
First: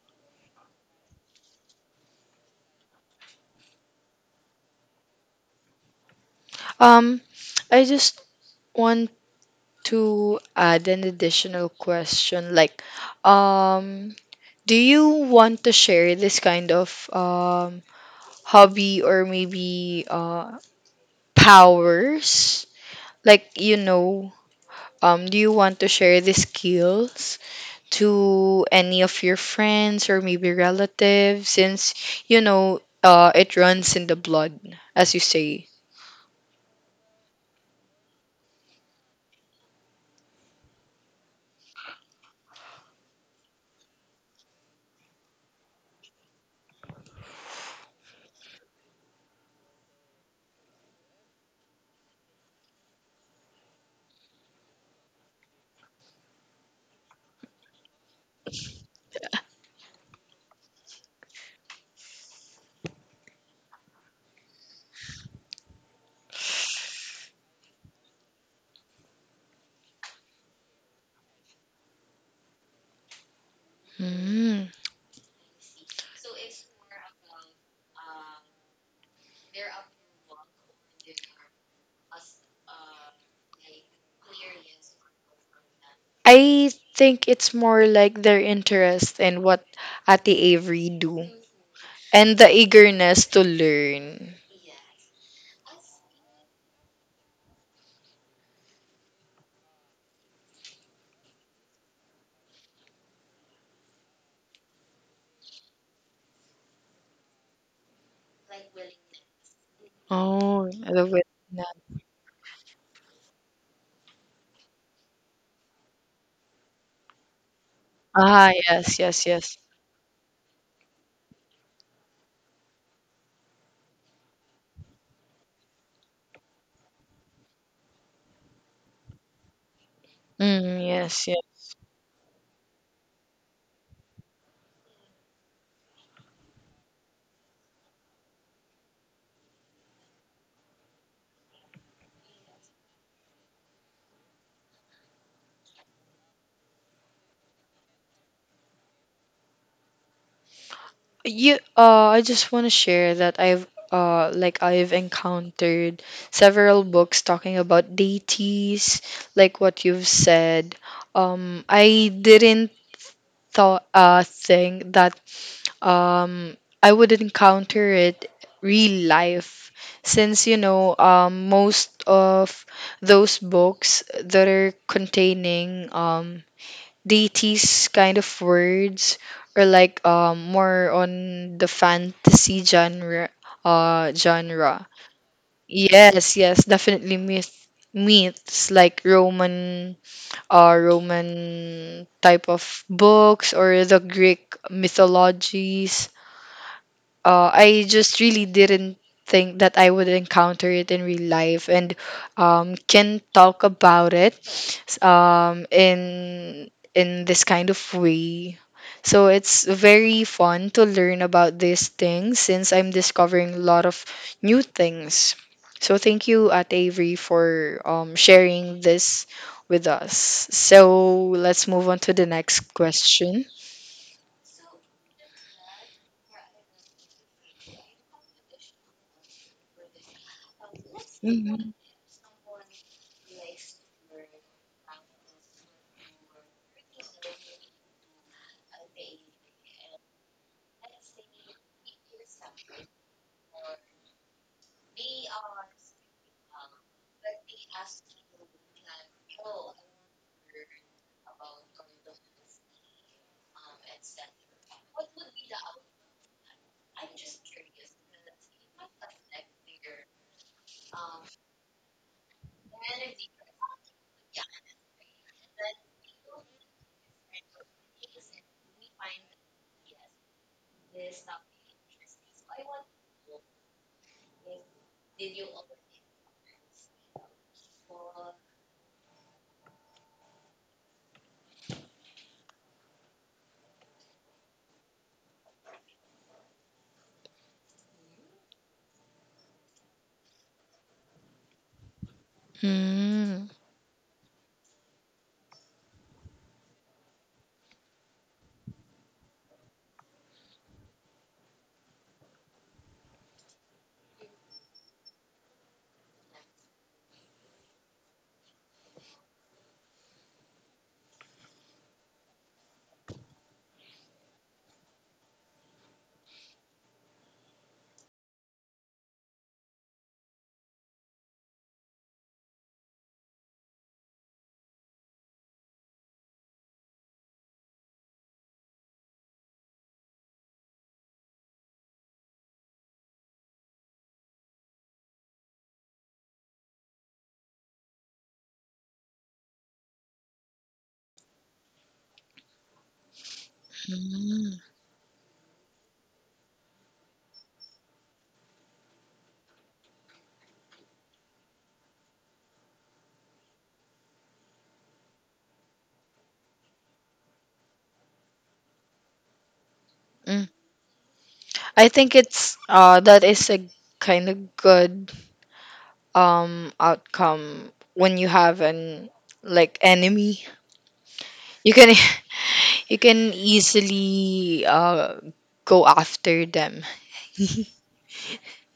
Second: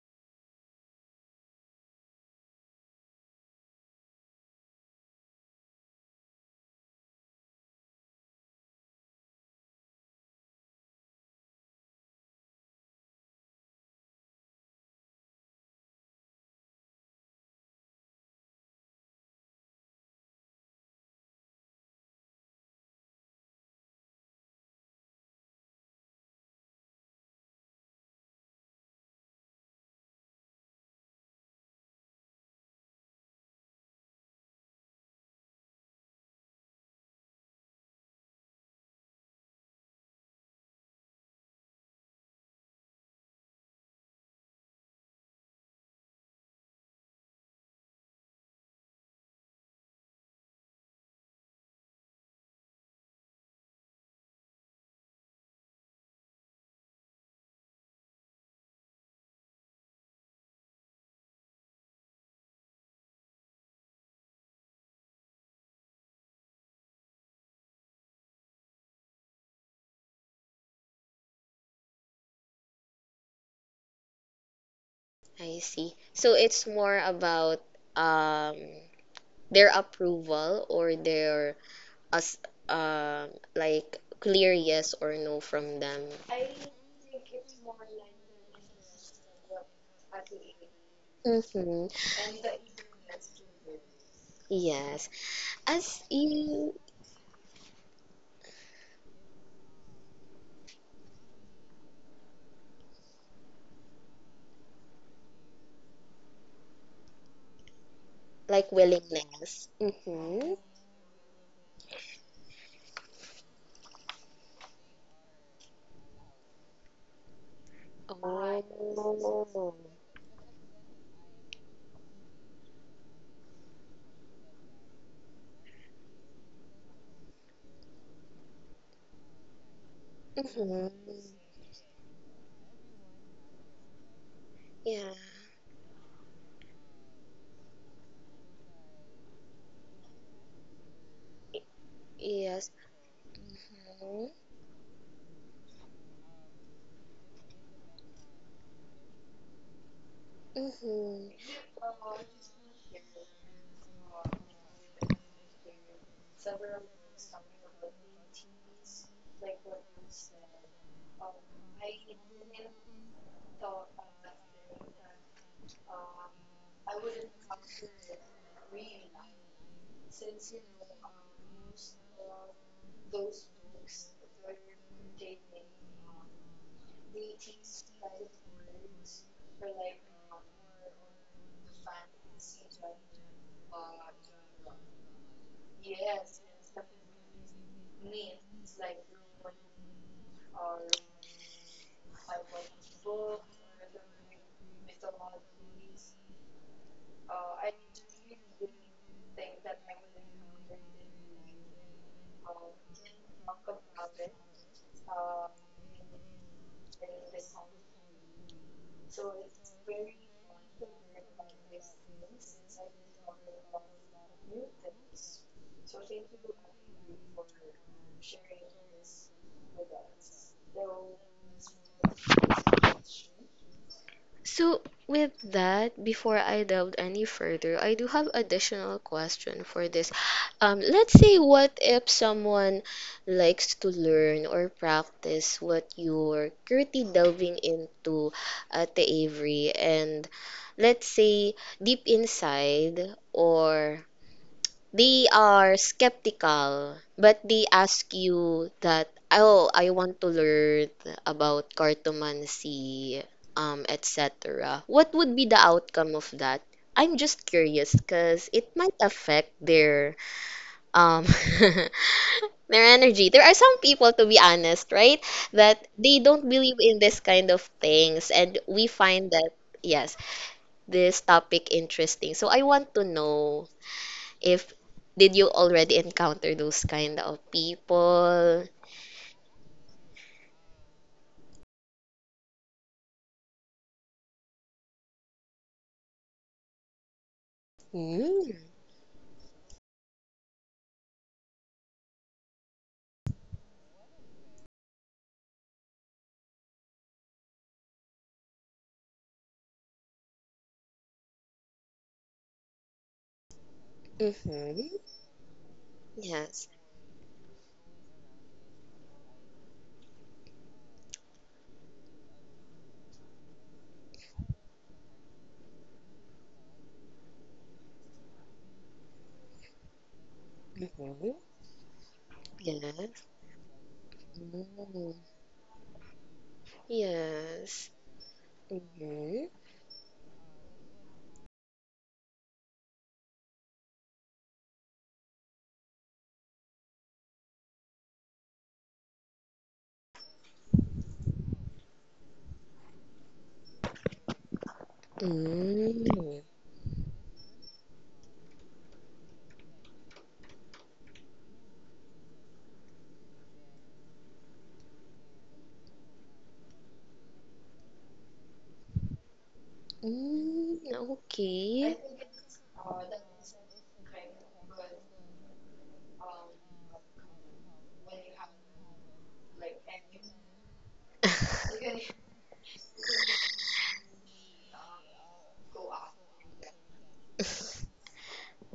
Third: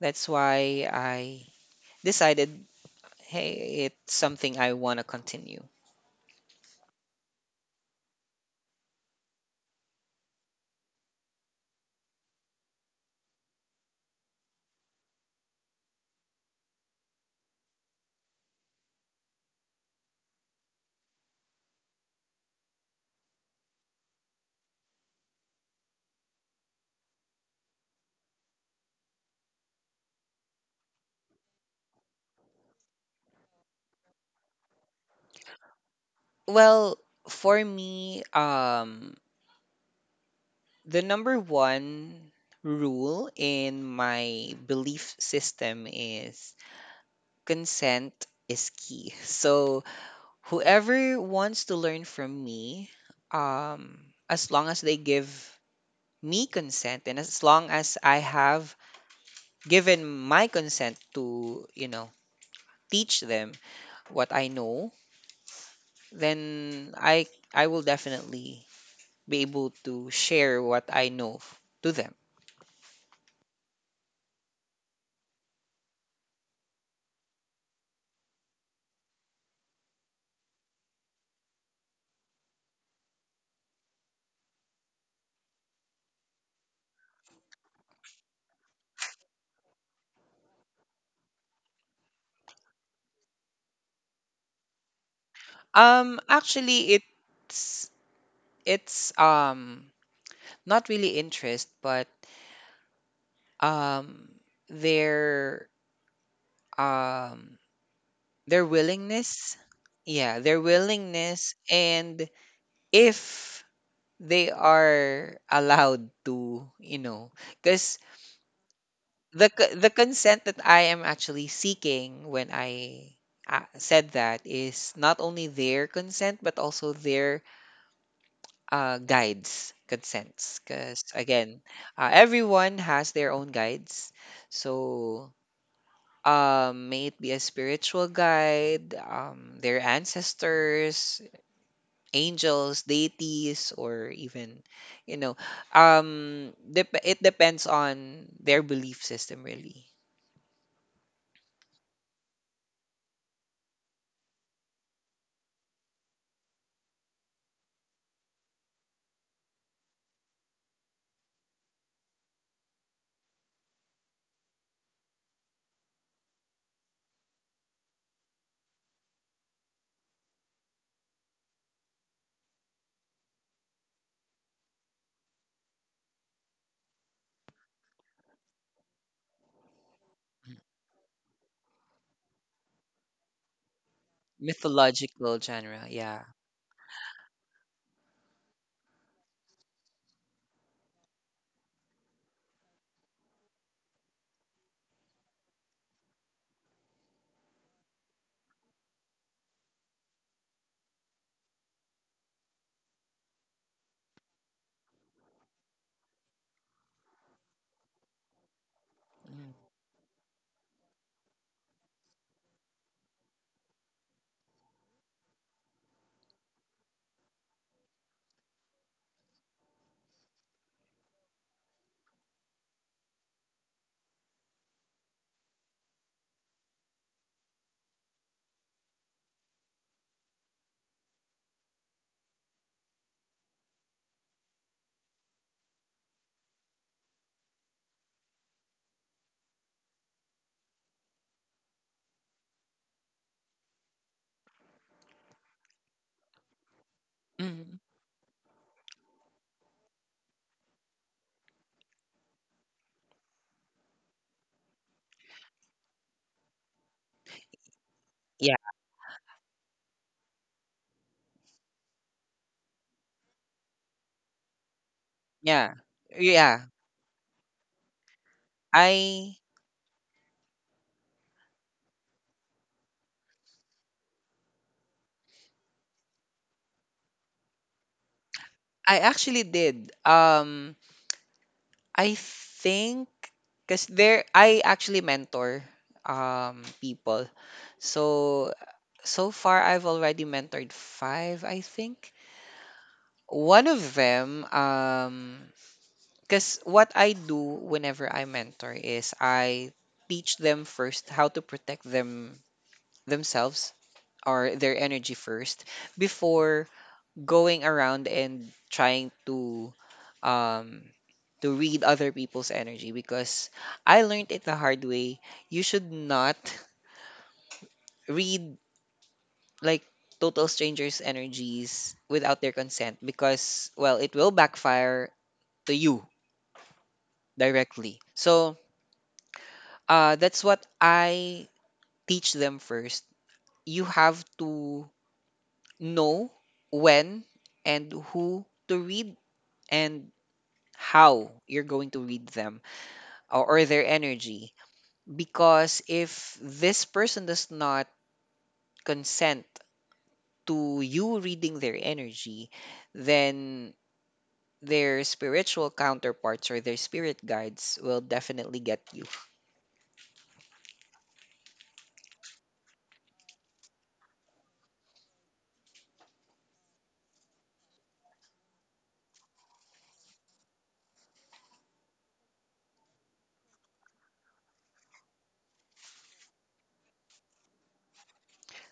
that's why I decided, hey, it's something I want to continue.
Um, I just want to add an additional question, like um do you want to share this kind of hobby, or maybe powers, like, you know, do you want to share the skills to any of your friends or maybe relatives, since you know it runs in the blood, as you say.
Well, for me, the number one rule in my belief system is consent is key. So, whoever wants to learn from me, um, as long as they give me consent and as long as I have given my consent to, you know, teach them what I know, then I will definitely be able to share what I know f- to them.
Mm.
I see. So it's more about um their approval or their as uh, like clear yes or no from them.
I think it's more like their interest in what Ate Avery do,
Mm-hmm.
and the eagerness to learn.
Yes. As in
Actually, it's not really interest but um their um their
like
willingness.
willingness.
Yeah,
Mm-hmm.
their
Oh, I the
willingness.
Vietnam.
And if they are allowed to, you know, because
Ah, yes, yes,
the
yes.
c-
Oh.
the consent that I am actually seeking when I said that is not only their consent but also their guides consents,
Mm,
Mm-hmm.
because
yes, yes.
again, everyone has their own guides.
Yeah.
So may it be a spiritual guide, their ancestors,
Yes.
angels, deities, or
Mm-hmm.
even, you know, it depends on their belief system, really.
Mm-hmm.
You, I just want to share that I've, like, I've encountered several books talking about deities, like what you've said. I didn't thought, think that um I would encounter it real life, since you know most of those books that are containing deities kind of words, or like, more on the fantasy genre.
Mythological genre. Yeah.
Yes, yes, definitely myths, like roman type of books, or the greek mythologies. I just really didn't think that I would encounter it in real life and, can talk about it, in this kind of way. So
Mm.
it's very fun to learn about these things since I'm discovering a lot of new things. So thank you, at Avery, for sharing this with us. So let's move on to the next question.
So, with that, before I delve any further, I do have additional question for this. Let's say
Mhm.
what if someone likes to learn or practice what you're currently delving into at the Avery, and let's say deep inside or they are skeptical, but they
Mhm.
ask you that, oh, I want to learn about cartomancy, etc. What would be the outcome of that? I'm just curious because
Yeah.
it might affect their um their energy. There are some people, to be honest, right,
Yeah.
that they don't
Yeah.
believe in this kind of things, and we find
I
that yes, this topic interesting. So I want to know if did you already encounter those kind of people?
I actually did. I think, cuz there I actually mentor people.
Mm.
So so far I've already mentored 5, I think.
Mm.
One of them, um, cuz what I do whenever I mentor is I teach them first how to protect them themselves or their
Mm-hmm.
energy first before
Yes.
going around and trying um to read other people's energy, because I learned it the hard way. You should not read like total strangers'
Mm-hmm.
energies without their consent
Yes.
because well, it will backfire
Mm.
to you
Yes.
directly. So
Mm-hmm.
that's what I teach them first. You have to know when and who to read and how you're going to read them or their energy. Because if
Mm.
this person does not consent to you reading their energy, then their spiritual counterparts or their spirit guides will definitely get you.
Mm.
Mm.
I
Okay.
think it's that is a kind of good outcome when you have an, like, enemy. You can you can easily go after them.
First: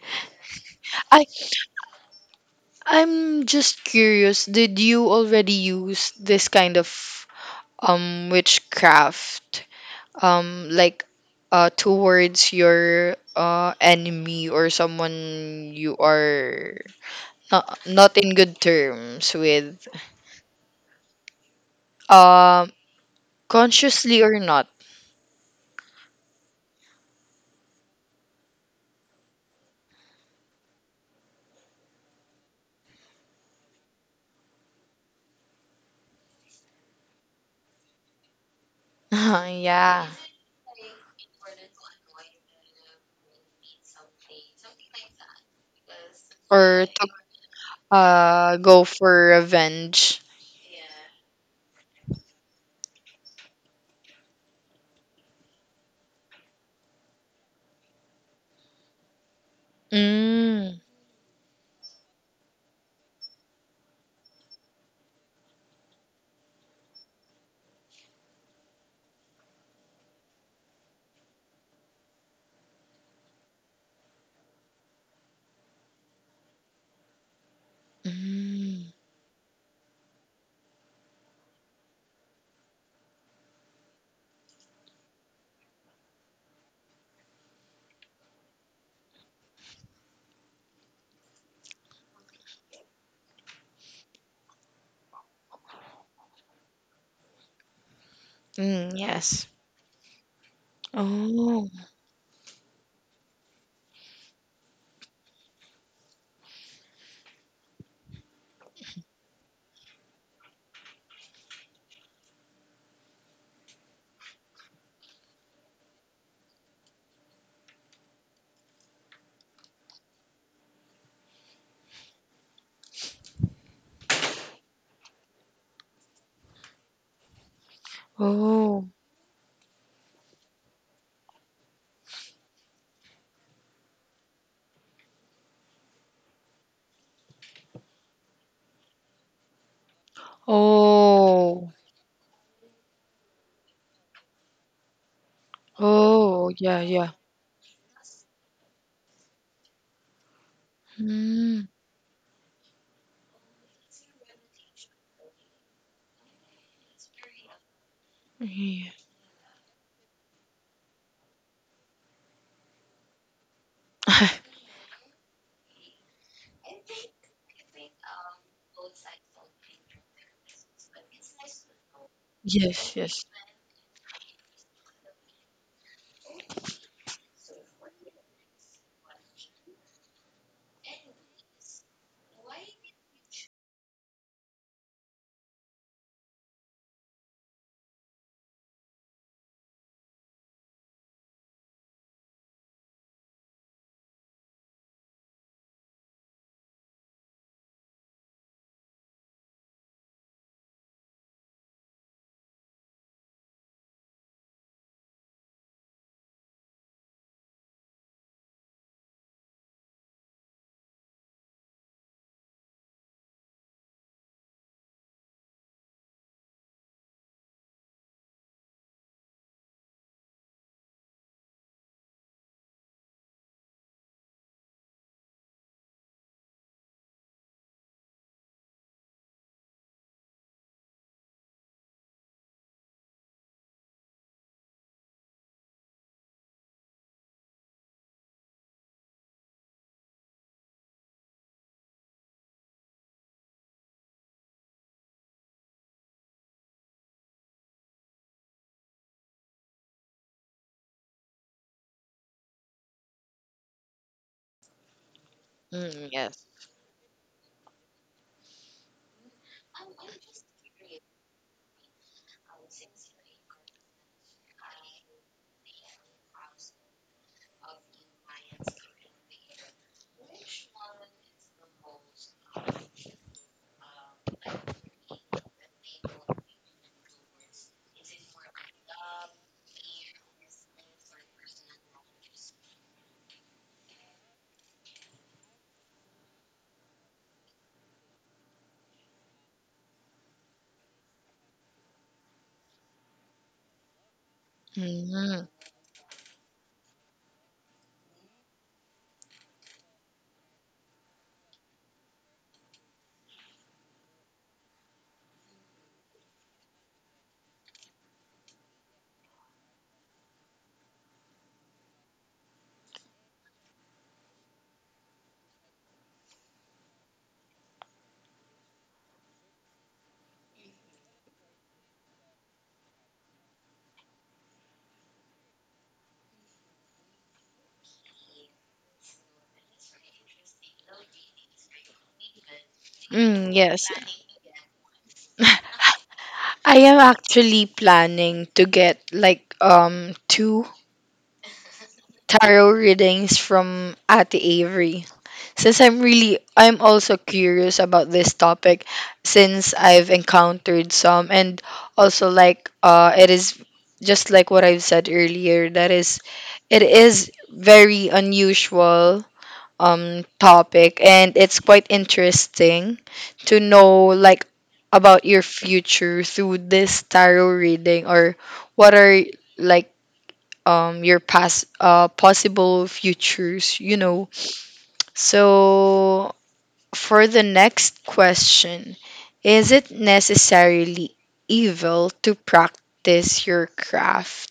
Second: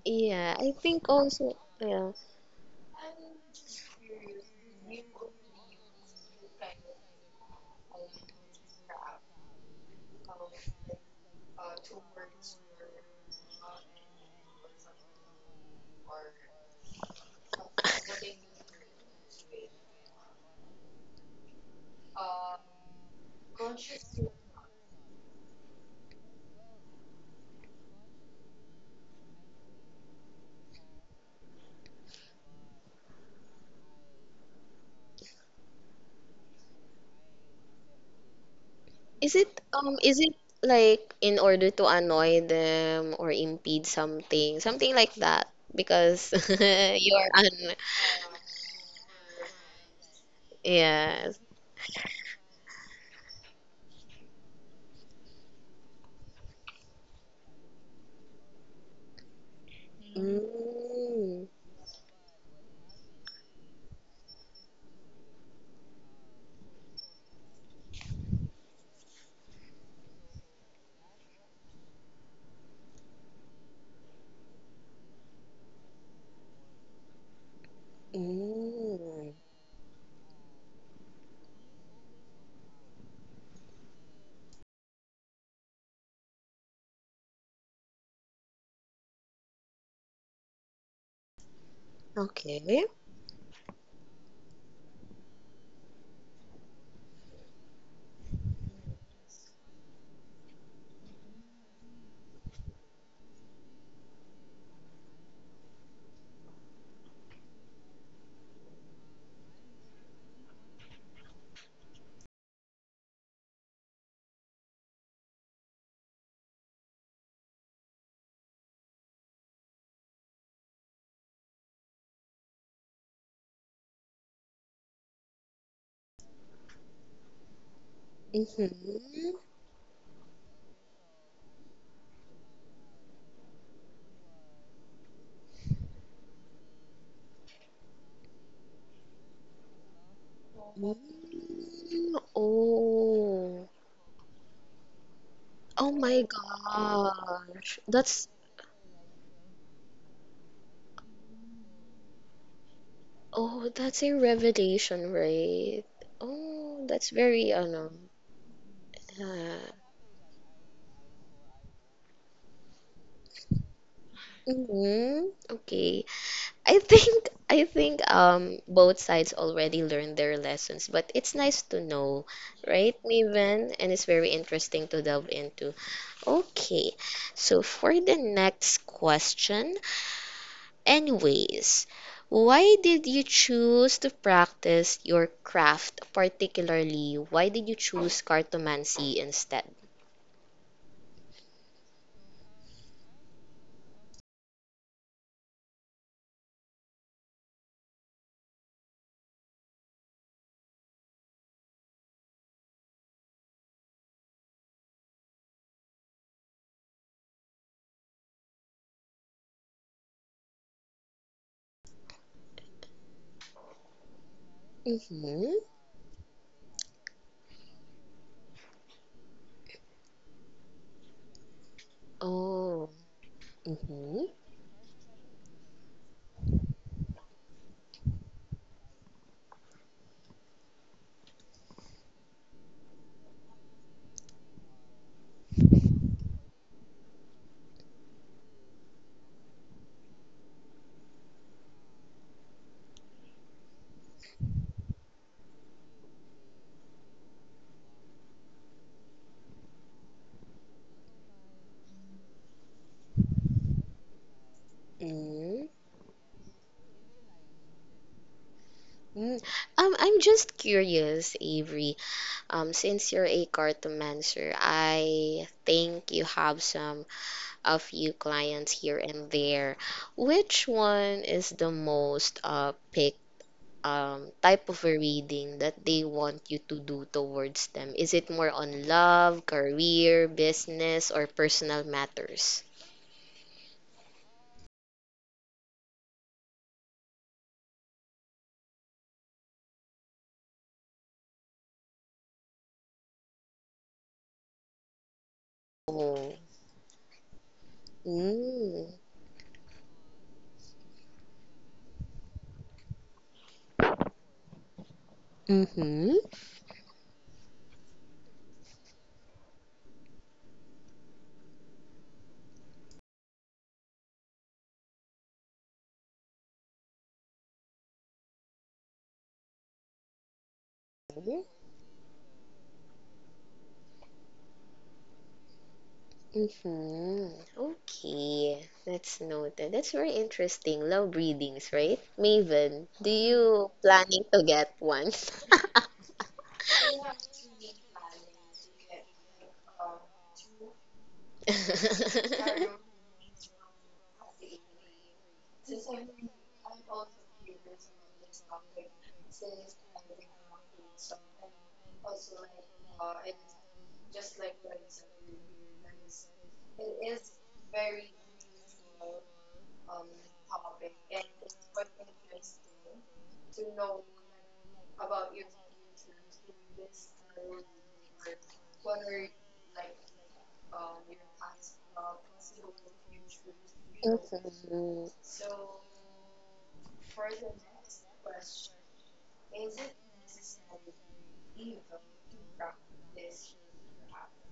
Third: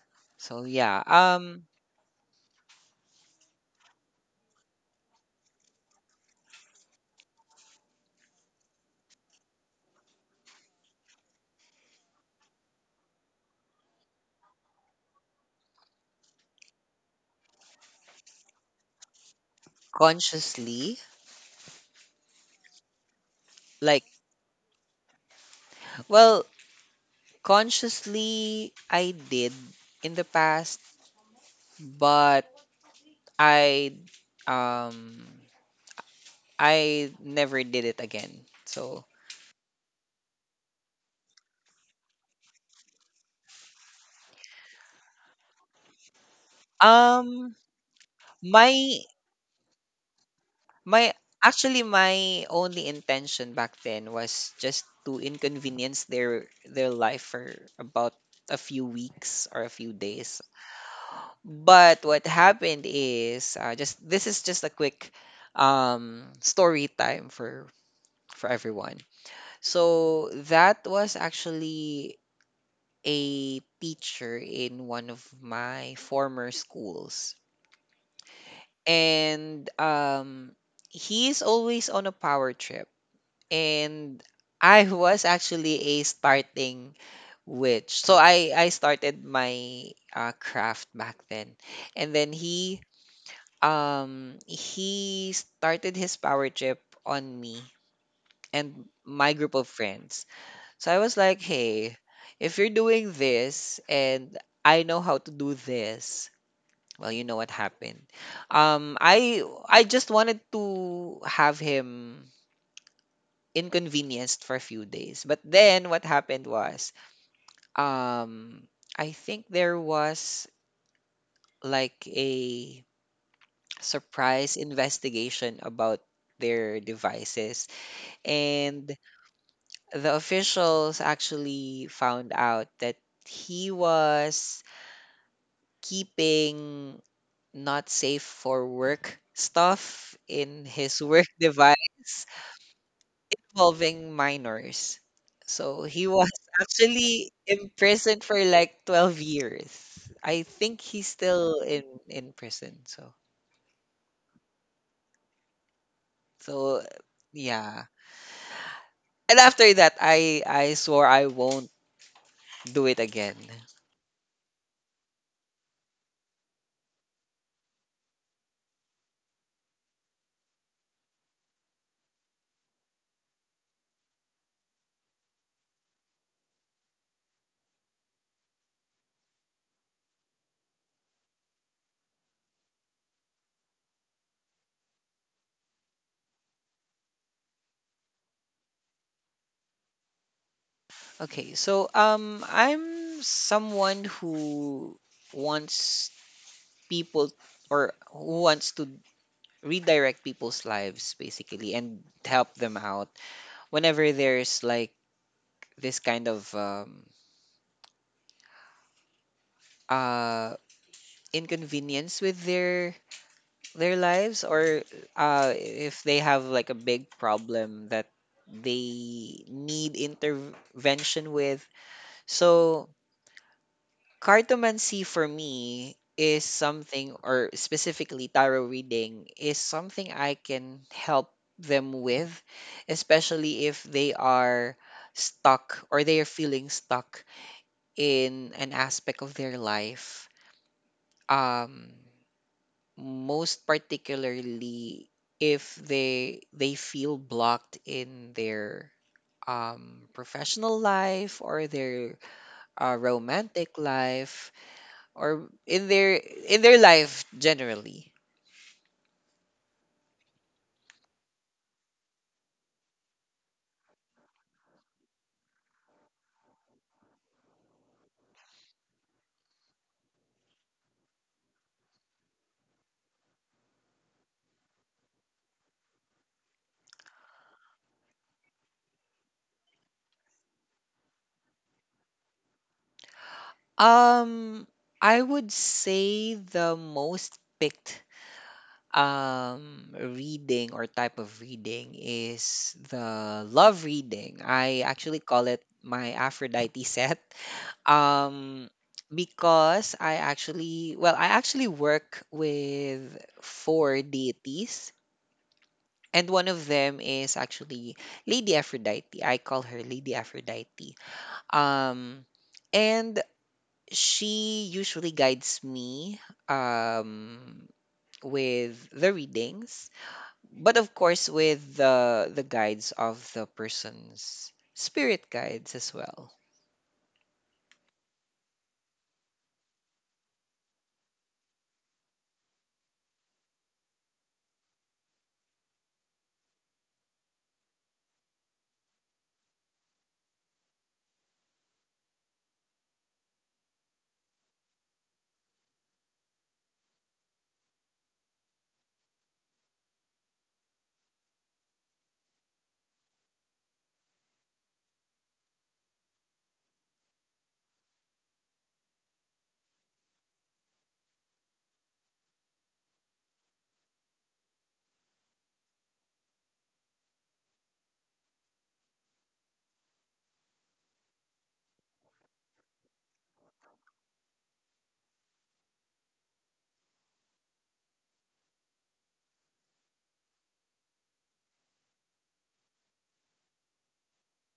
Yeah,
So
I
yeah,
think
I
also, yeah.
I'm just curious, did you already use this kind of witchcraft like towards your enemy or someone you are not in good terms with
consciously,
um
like,
consciously or not.
well, consciously I did in the past, but I, um I never did it again. So,
Is it um
Yeah,
is it like in order to annoy them or impede something, something like that? Because
or
you're
to
Um,
an
my
go for revenge.
my
yes.
actually my only intention back then was just to inconvenience their life for about a few weeks or a few days.
Mm.
Mm.
But what happened is, just this is just a quick story time for everyone. So that was actually a teacher in one of my former schools.
Mm.
Mm.
And he's always on a power trip, and I was actually a starting witch, so I started my craft back then. And then he,
Okay.
he started his power trip on me and
Mm,
my
yes.
group of friends. So I was like,
Oh.
hey, if you're doing this and I know how to do this, well, you know what happened. I just wanted to have him inconvenienced for a few days. But then what happened was, um, I think there was like a surprise investigation about their devices,
Oh.
and
Mm-hmm.
the officials actually found out that he was keeping not safe for work stuff in his work
Oh.
Mm.
device
Oh.
involving minors. So
Oh
he
my
was
Oh, yeah, yeah.
actually
gosh.
imprisoned
That's
for like 12 years. I think he's still
Mm.
in prison. So
oh, that's a revelation, right?
so
Oh, that's very
yeah.
ano.
Yeah.
And after
Uh,
that, I swore I won't do it again.
mm-hmm. Okay. I think both sides already learned their lessons, but it's nice to know,
Yes,
right,
yes.
Maven? And it's very interesting to delve into. Okay, so for the next question, anyways, why did you choose to practice your craft particularly? Why did you choose cartomancy instead?
Okay, so I'm someone who wants people, or who wants to redirect people's lives basically and help them out whenever there's like this kind of uh inconvenience with their lives, or
Mm-hmm.
if they have like a big problem that they need intervention with. So
Oh. Mm-hmm.
cartomancy for me is something, or specifically tarot reading is something I can help them with, especially if they are stuck or they are feeling stuck in an aspect of their life, um, most particularly if they feel blocked in their professional life or their romantic life, or
Mm-hmm.
Mm, yes.
in their life generally.
Mm-hmm. I'm just curious, Avery. Since you're a cartomancer, I think you have some a few clients here and there. Which one is the most pick type of a reading that they want you to do towards them? Is it more on love, career, business, or personal matters?
um I would say the most picked reading or type of reading is the love reading. I actually call
Mm.
it my
Oh.
Aphrodite set, um
Mm.
because I actually, well, I actually work with four deities,
Mm-hmm.
and one of them is actually Lady Aphrodite. I call her Lady Aphrodite. Um and she usually guides me um with the readings, but of course with the guides of the person's spirit guides as well.
Mhm. Okay, that's noted. That's very interesting. Love readings, right? Maven, do
Mm,
you
yes.
planning to get one?
I am actually planning to get, like, two tarot readings from Ate Avery. Since I'm really, I'm also curious about this topic, since I've encountered some, and also like, it is just like what I've said earlier, that is, it is very unusual topic, and it's quite interesting to know, like, about your future through this tarot reading, or what are, like, your past possible futures, you know.
Mhm.
So for the next question, is it necessarily evil to practice your craft?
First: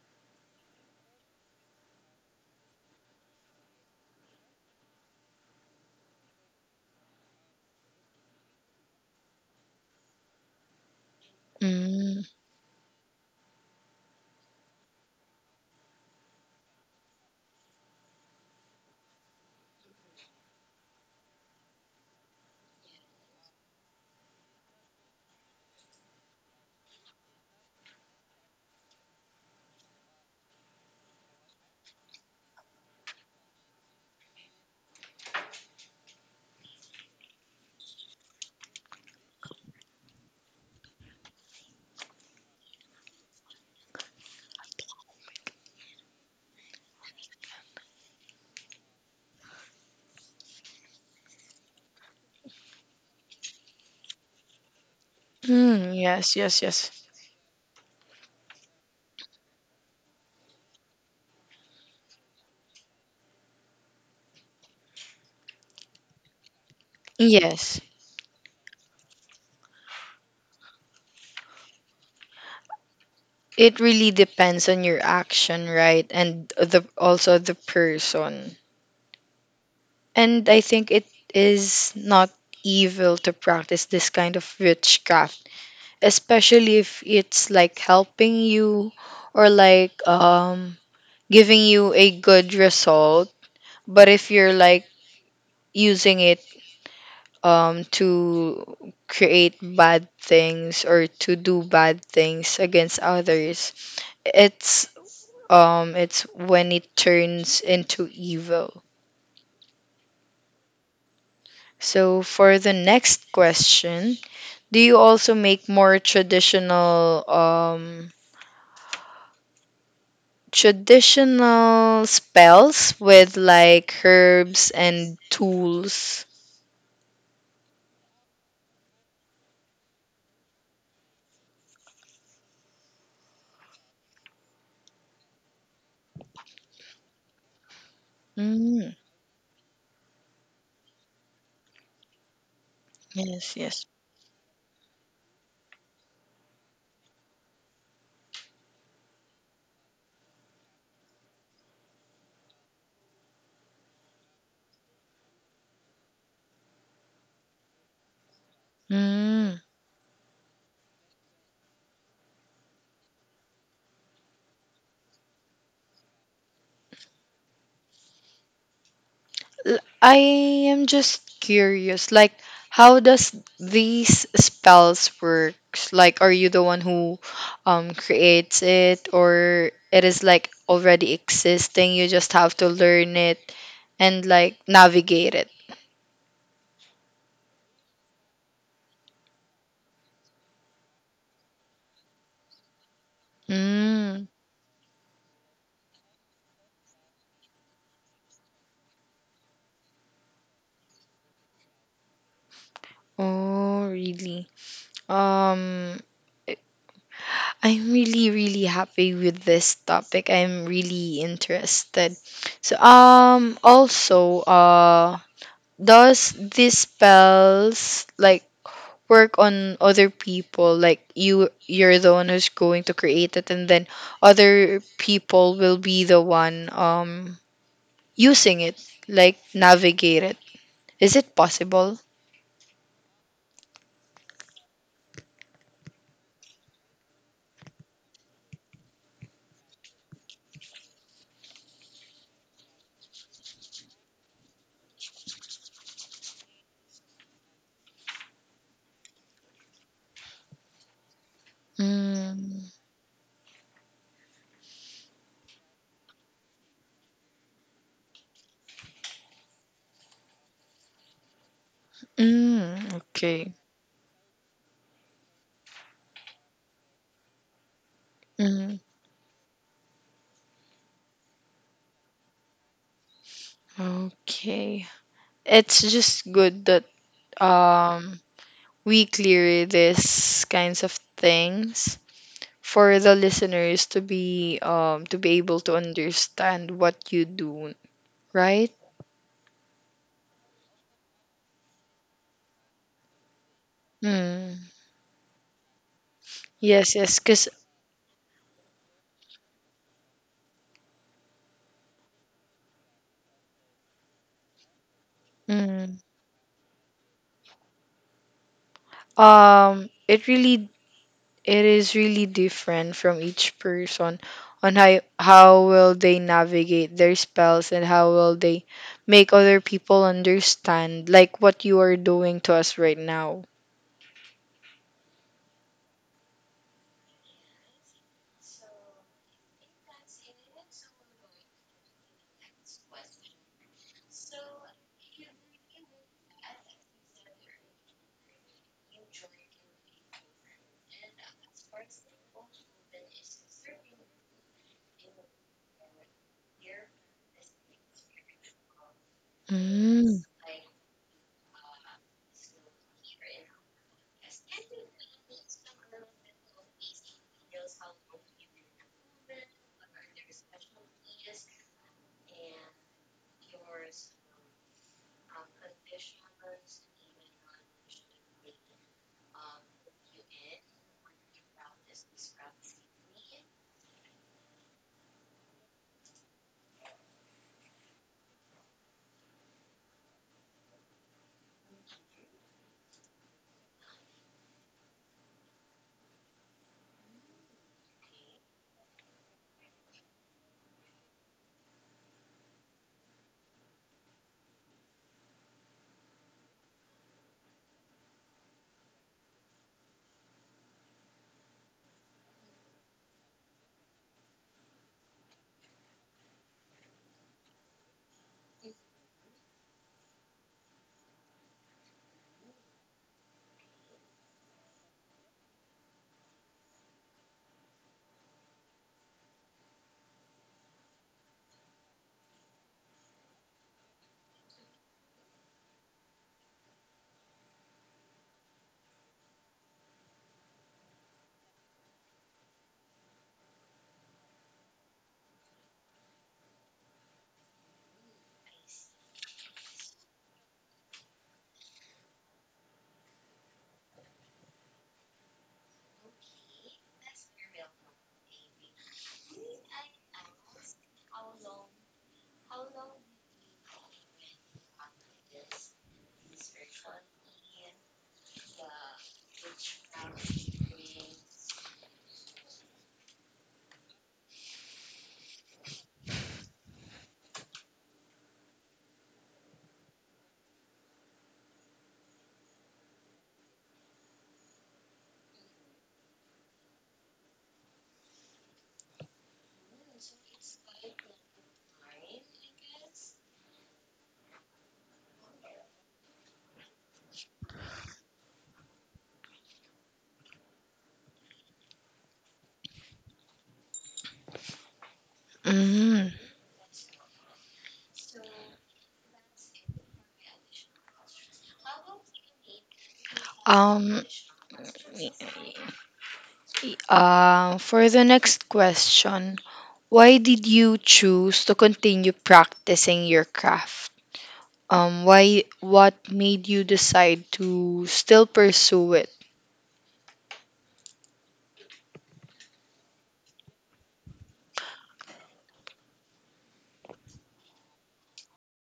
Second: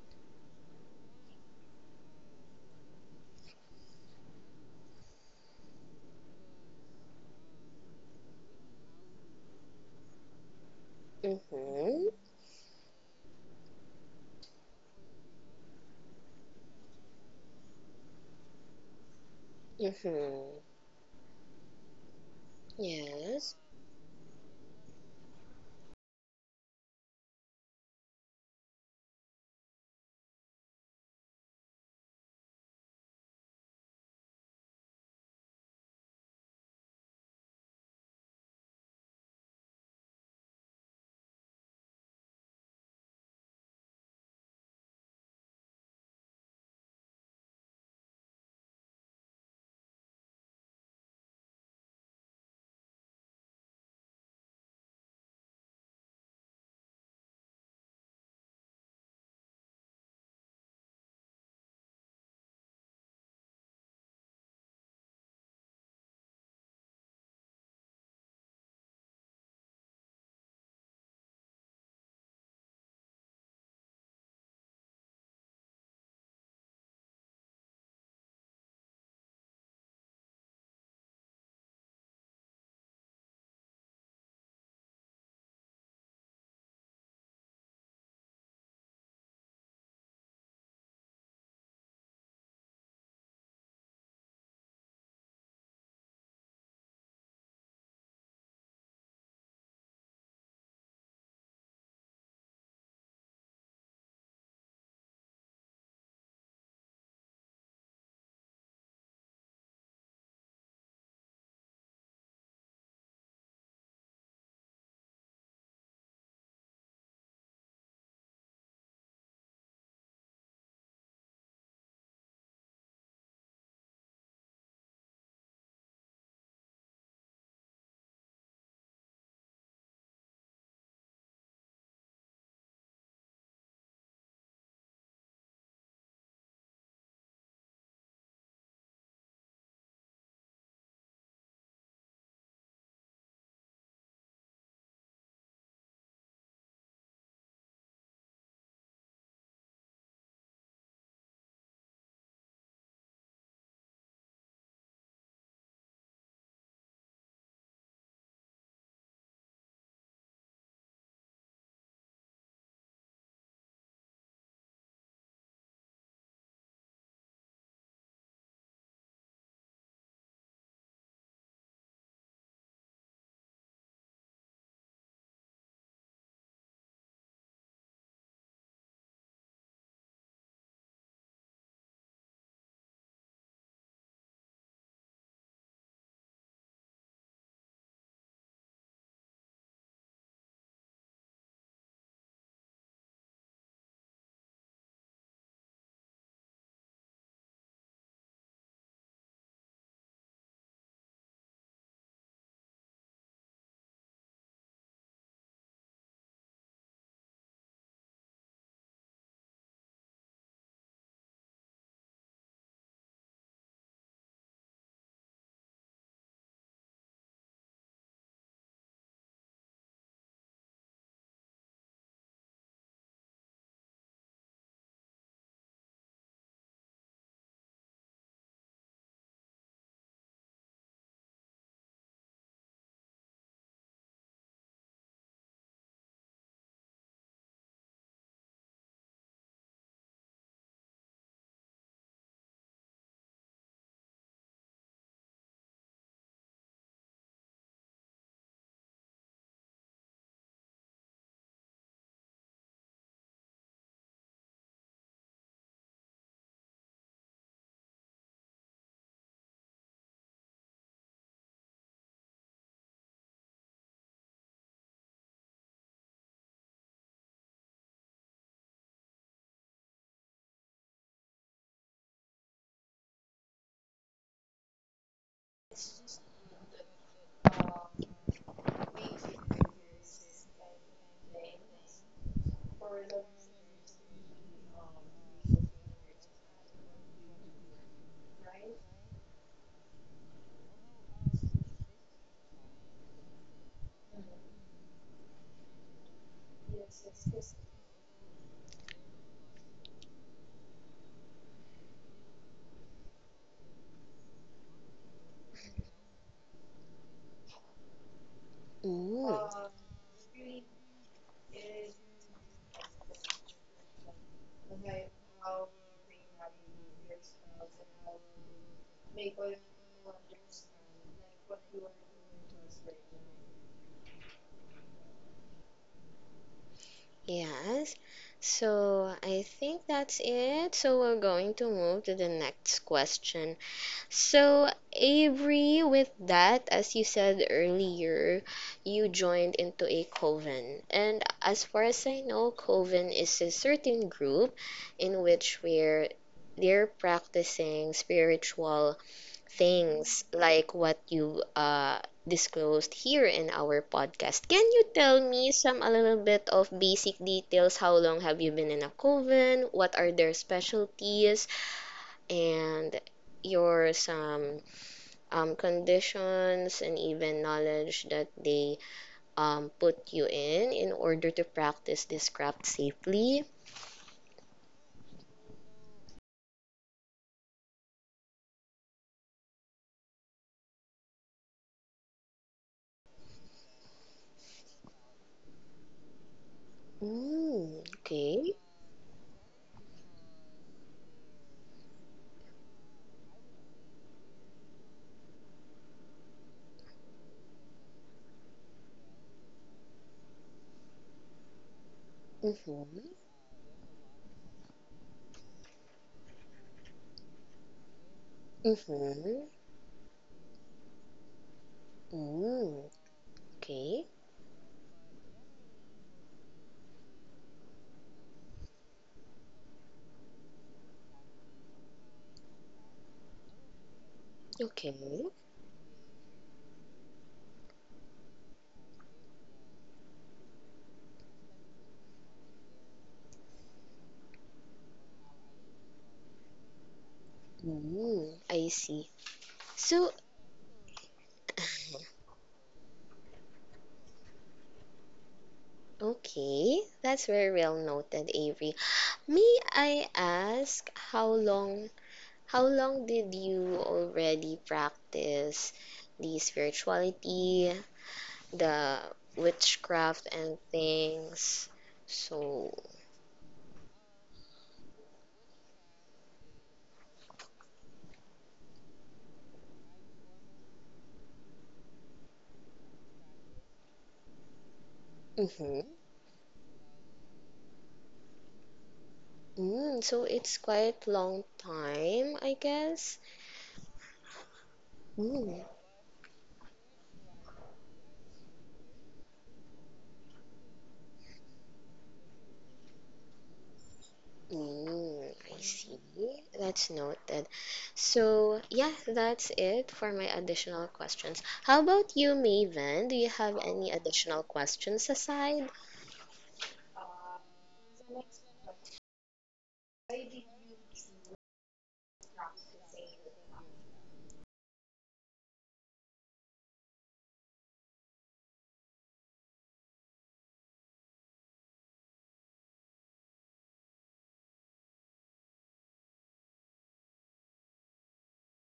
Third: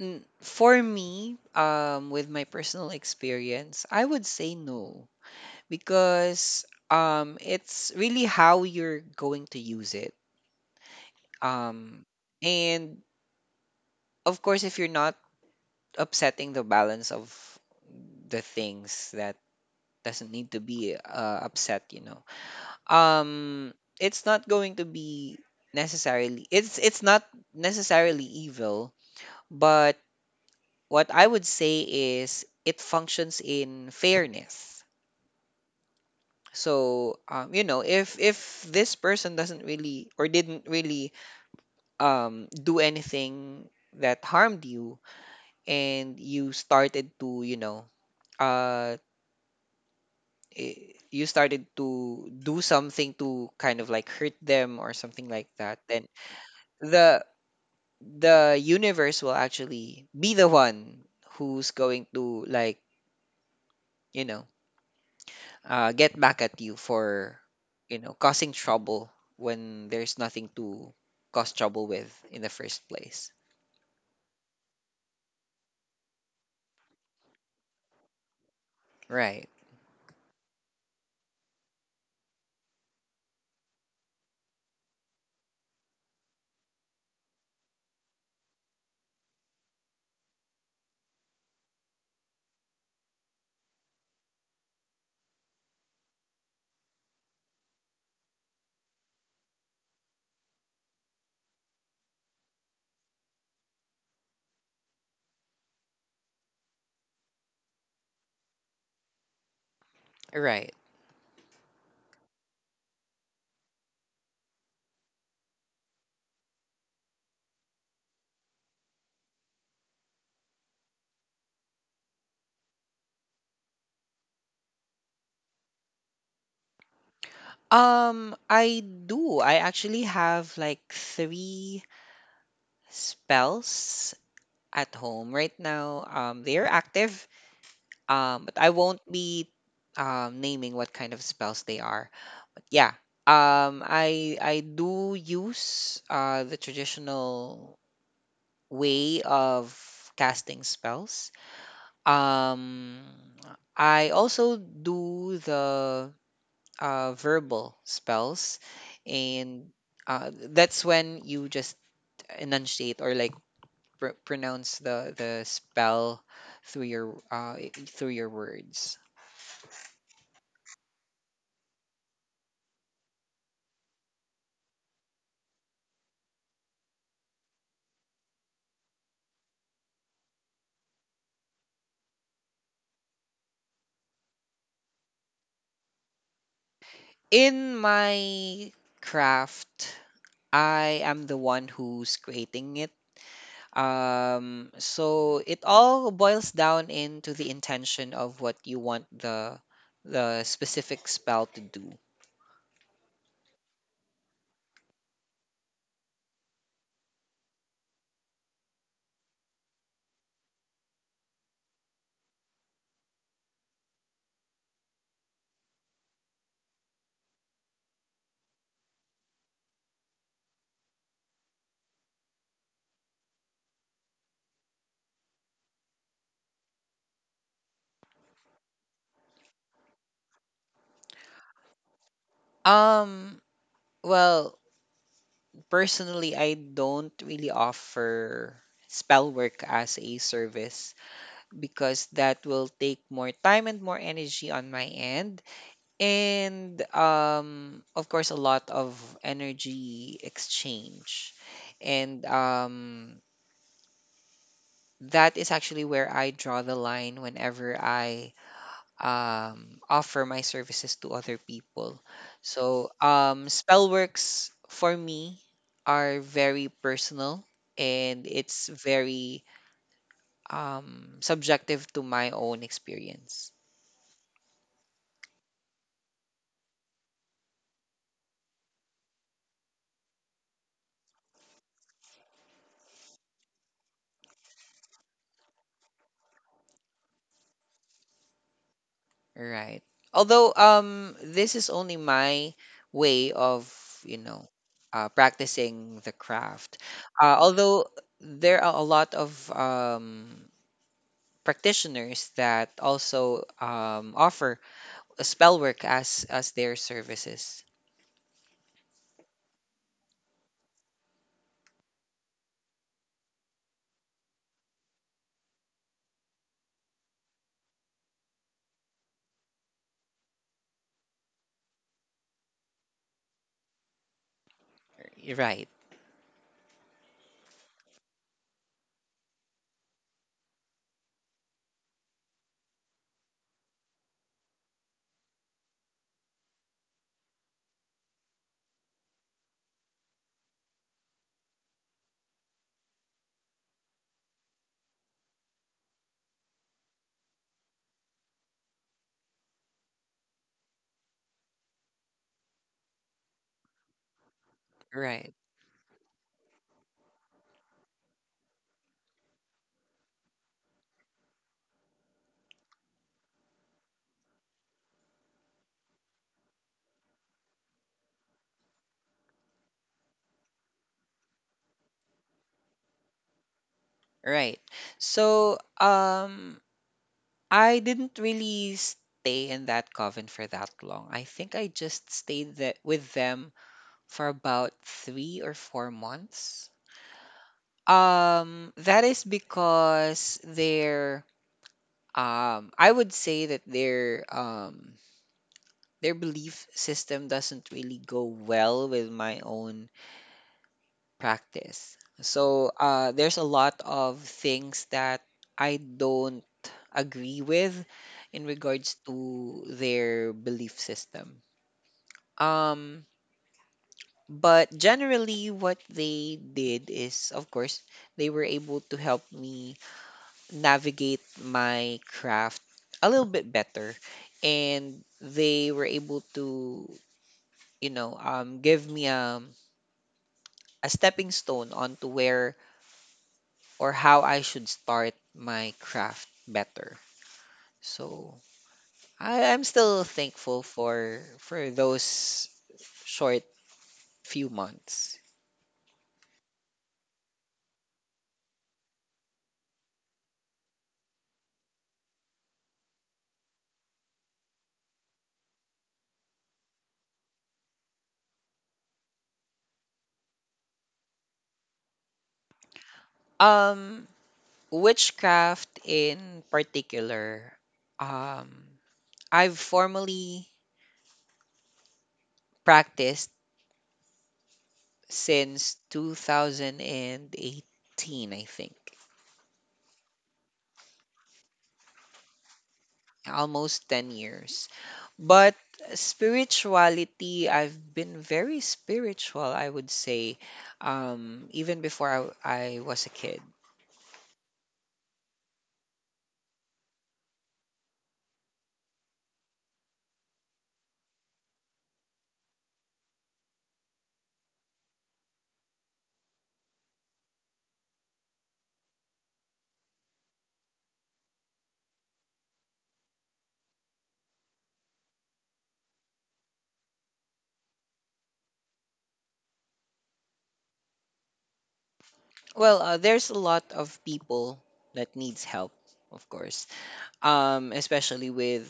Mm, for me, with my personal experience, I would say no, because it's really how you're going to use it. Um,
Mhm.
Mm.
and of course, if you're not upsetting the balance of the things that doesn't need
Mhm.
to be upset, you know,
Yes.
um, it's not going to be necessarily. It's not necessarily evil, but what I would say is it functions in fairness. So you know, if this person doesn't really or didn't really do anything that harmed you, and you started to, you know, uh, you started to do something to kind of like hurt them or something like that,
Hmm,
then
yes, yes, yes.
the the universe will actually be the one who's going to like, you know, get back at you for,
Yes,
you know, causing trouble when there's nothing to cause trouble with in the first place.
it really depends on your action, right? And the also the person.
Right.
And I think it is not evil to practice this kind of witchcraft, especially if it's like helping you or like giving you a good result. But if you're like using it to create bad things or to do bad things against others, it's it's when it turns into evil.
Right.
So for the next question, do you also make more traditional traditional spells with like herbs and tools?
I do. I actually have like three spells at home right now, um, they are active, um, but I
Mm,
won't be naming what kind of spells they are. Yeah.
yes,
Um,
yes.
I do use the traditional way of casting spells. Um, I also do the verbal spells,
Mm.
and that's when you just enunciate or like pronounce the spell through your through your words.
I am just curious, like, how does these spells works? Like, are you the one who creates it, or it is like already existing, you just have to learn it and like navigate it?
In my craft, I am the one who's creating it.
Mm.
So it all boils down into the intention of what you want the specific spell to do.
Oh, really? Um, I'm really, really happy with this topic. I'm really interested. So, also, does these spells like work on other people? Like, you, you're the one who's going to create it, and then other people will be the one using it, like navigate it. Is it possible?
Um, well, personally, I don't really offer spell work as a service, because that will take more time and more energy on my end, and of course a lot of energy exchange, and
Mm.
that is actually where I draw the line whenever I offer my services to other people. So,
Mm, okay.
spell works for me are very personal, and it's
Mm,
very subjective to my own experience.
okay. It's just good that um, we clear these kinds of things for the listeners to be able to understand what you do, right?
Right. Although this is only my way of, you know,
Mm.
practicing the craft.
Yes, yes, cause
Although there are a lot of practitioners that also offer spell work
mm,
as their services.
Mm.
it really, it is really different from each person on how will they navigate their spells, and how will they make other people understand like what you are doing to us right now.
Right,
Yes. So I think that's it. So we're going to move to the next question. So, Avery, with that, as you said earlier, you joined into a coven. And as far as I know, coven is a certain group in which we're they're practicing spiritual
Mm.
things like what you disclosed here in our podcast. Can you tell
right,
me some a little bit of basic details? How long have you been in a coven? What are their specialties? And your some conditions and even knowledge that they put you in order to practice this craft safely.
right. So I didn't really stay in that coven for that long. I think I just stayed that with them for about 3 or 4 months.
Mm, okay.
That is because they're I would say that their belief system doesn't really go well with my own practice. So
Mm-hmm.
there's a lot of things that I don't agree with in regards
Mm-hmm.
to their belief system.
Mm,
Um,
okay.
but generally, what they did is, of course, they were able to help me navigate my craft a little bit better.
Okay.
And they were able to, you know, give me a stepping stone onto where or how I should start my craft better.
Mm,
So
I see.
I'm still
So,
thankful for those short few months.
okay, that's very well noted, Avery. May I ask how long did you already practice the spirituality the witchcraft and things. So,
Um, witchcraft in particular, um, I've formally practiced since
mhm.
2018, I think.
Mm, so it's quite long time, I guess.
Almost 10 years. But
Mm,
spirituality, I've been very spiritual, I would say, even before I was a kid.
mm, I see.
Mm.
That's noted. So, yeah, that's it for my additional questions. How about you, Maven? Do you have any
Um,
additional questions aside?
for the next question, why did you choose to continue practicing your craft? Why? What made you decide to still pursue it?
Well, there's a lot of people that needs help, of course, especially with,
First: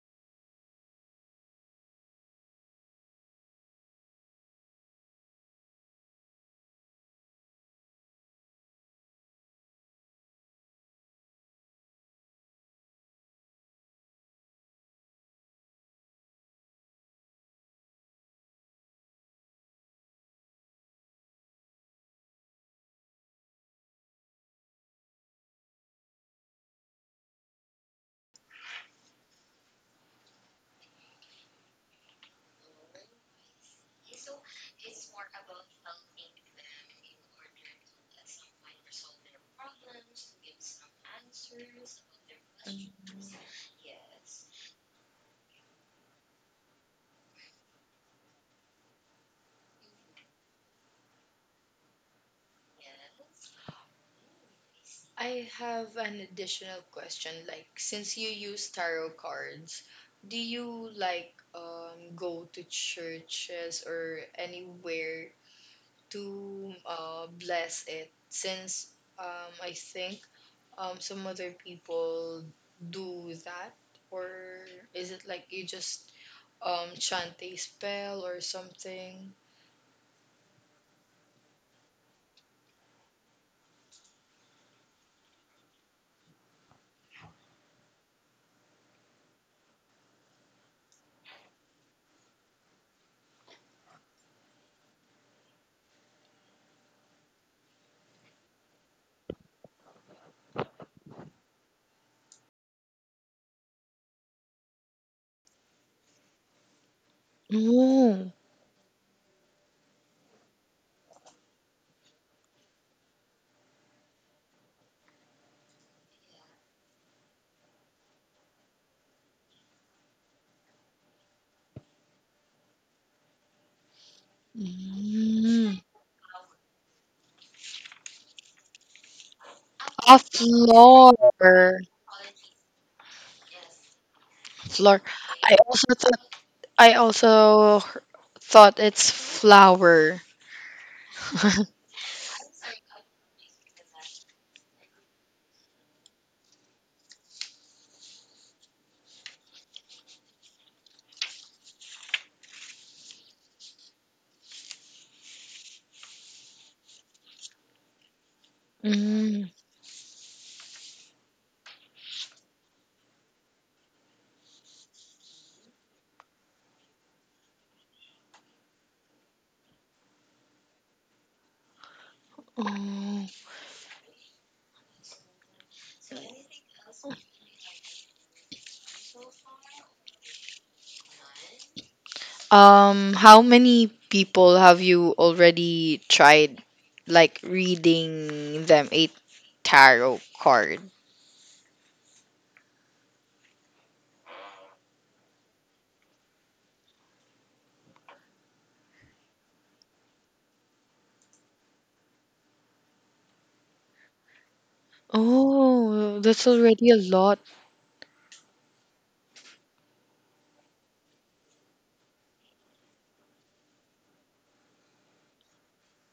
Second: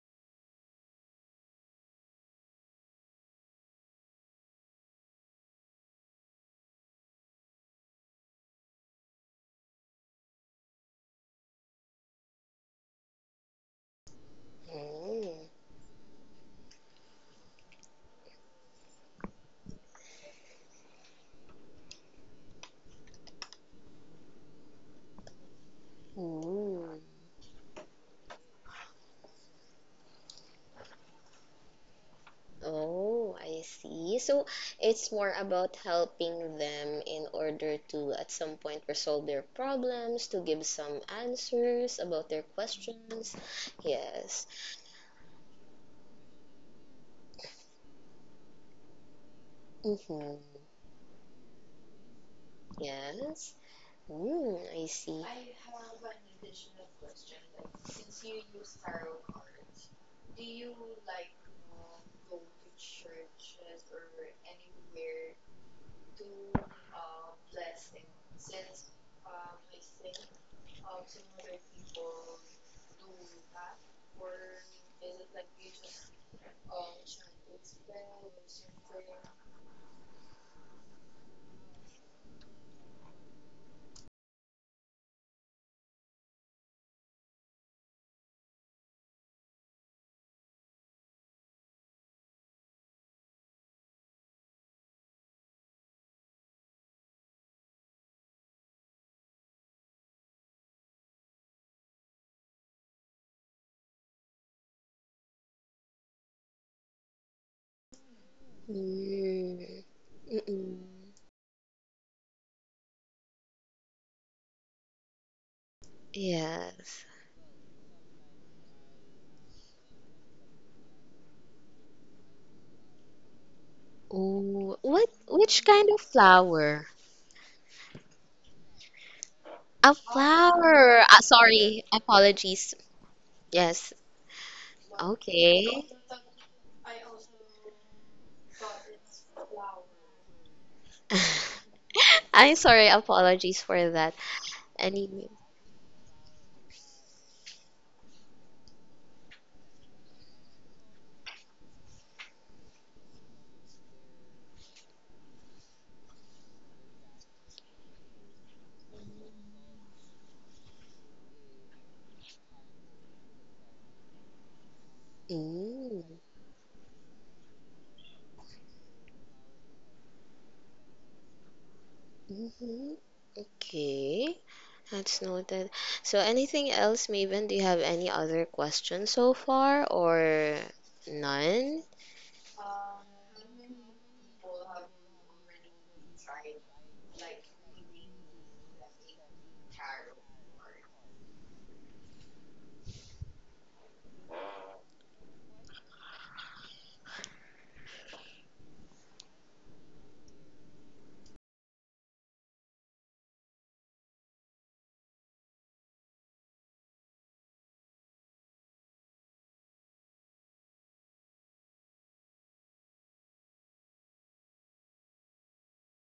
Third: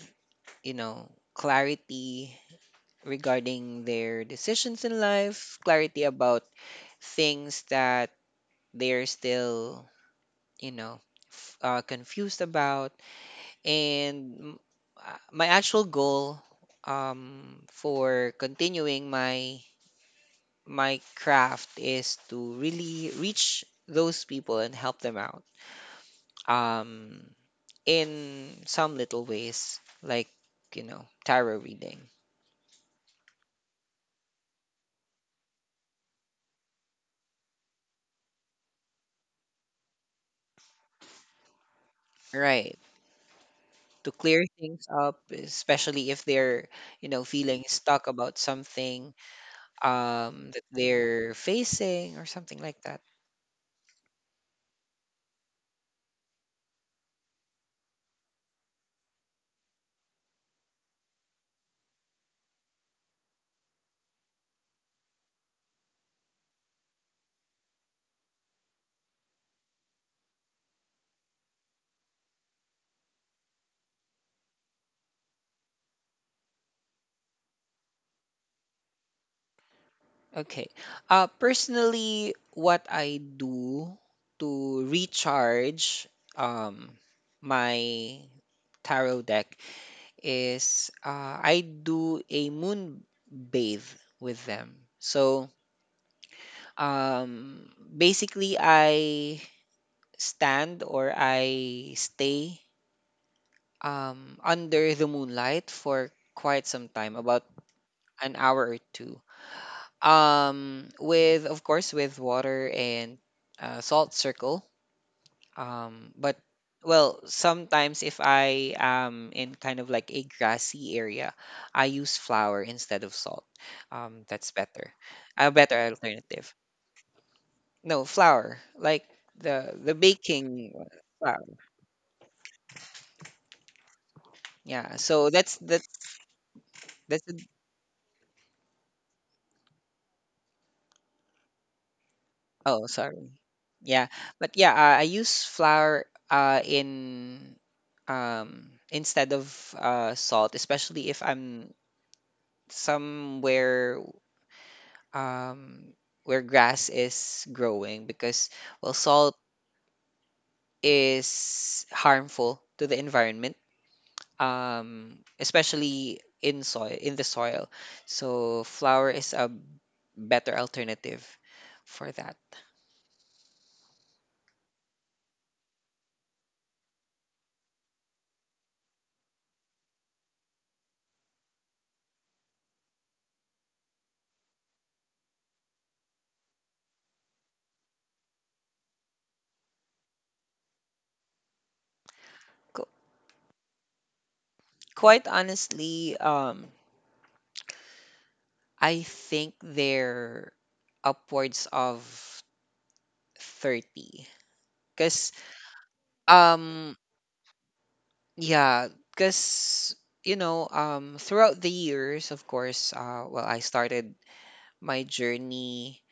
you know, clarity regarding their decisions in life, clarity about things that they're still, you know, confused about, and m-
Mm,
my actual goal for continuing my my craft is to really reach those people and help them out,
mm.
um, in some little ways like, you know, tarot reading.
Oh, I see. So it's more about helping them in order to, at some point, resolve their problems, to give some answers about their
Right,
questions.
to clear
Yes.
things up, especially if they're, you know, feeling stuck about something,
Mm-hmm.
that they're facing or something like that.
Yes. Mm, I see.
I have an additional question. Like, since you use tarot cards, do you like go to churches or anywhere to bless it? Since I think some other people do that, or is it like you just chant a spell or something?
Okay. Personally, what I do to recharge um, my tarot deck is, I do a moon bathe with them. So basically, I stand or I stay under the moonlight for quite some time, about
Oh.
an hour or two.
Mm, mm-mm.
With, of course, with water and salt circle. But,
Yes.
well, sometimes if I am in kind of like a grassy area, I use flour instead of salt. That's
Oh,
better,
what,
a
which
Mm.
better
kind of
alternative.
flower?
No, flour, like the
A
the
A
baking
flower.
floor.
Ah,
flour.
sorry. Apologies. Yes.
Yeah,
Floor.
so
I
Okay.
also I
that's a—
also h- thought it's flower.
I'm sorry.
Oh, sorry.
Apologies for
Yeah,
that.
but yeah, I
Anyway.
use flour in, instead of salt, especially if I'm somewhere, um, where grass is growing, because, well, salt
Mm.
is harmful to the environment,
Mm.
especially in soil in the soil. So flour is a better alternative for that.
Hmm.
Oh.
Okay. That's noted. So, anything else, Maven? Do you have any other questions so far or none?
How many people have you already tried, like, reading them a tarot card?
Qu- Quite honestly, I think they're upwards of 30. Because,
Oh, that's already a
um,
lot.
yeah, because, you know, throughout the years, of course, well, I started my journey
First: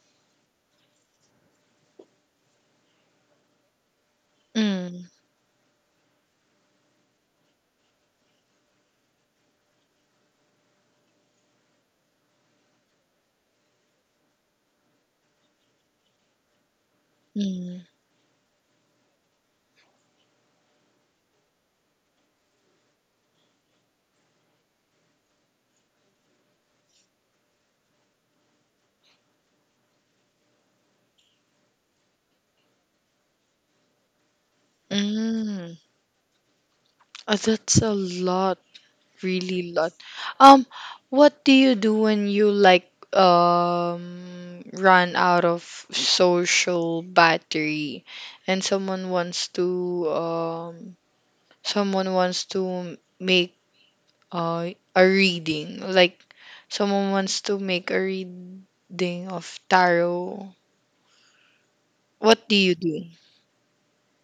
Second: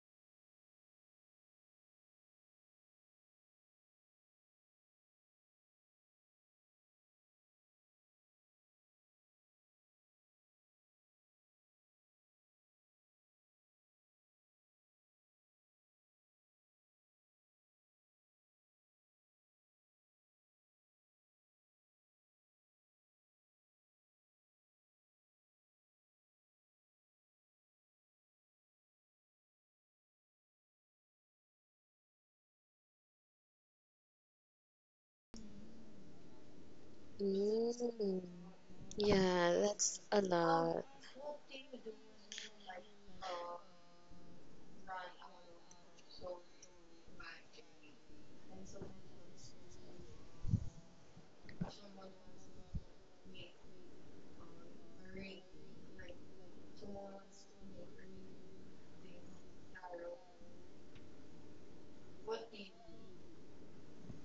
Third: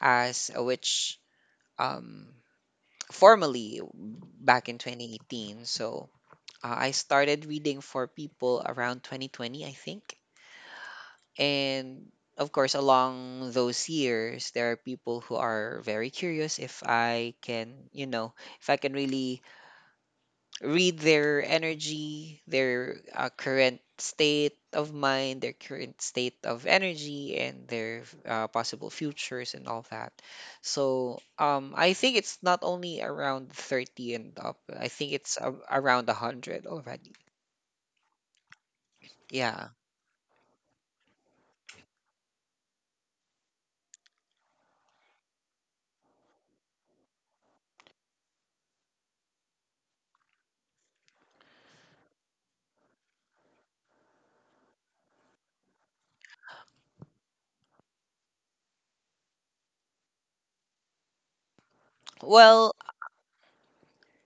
as a witch, um, formally back in
Mm.
2018. So I started reading for people around 2020, I think. And of course, along those years, there are people who are very curious if I
Mm.
can, you know, if I can really read their energy, their current state of mind, their current state of energy, and their possible futures and all that. So, I think it's not only around 30 and up, I think it's a
Mm.
around 100 already.
That's a
Mm.
lot.
Yeah,
Yeah.
Really lot.
that's a
Um,
lot.
what do you do when you like run out of social battery, and someone wants to make uh, a reading, like, someone wants to make a reading of tarot. What do
Well,
you do?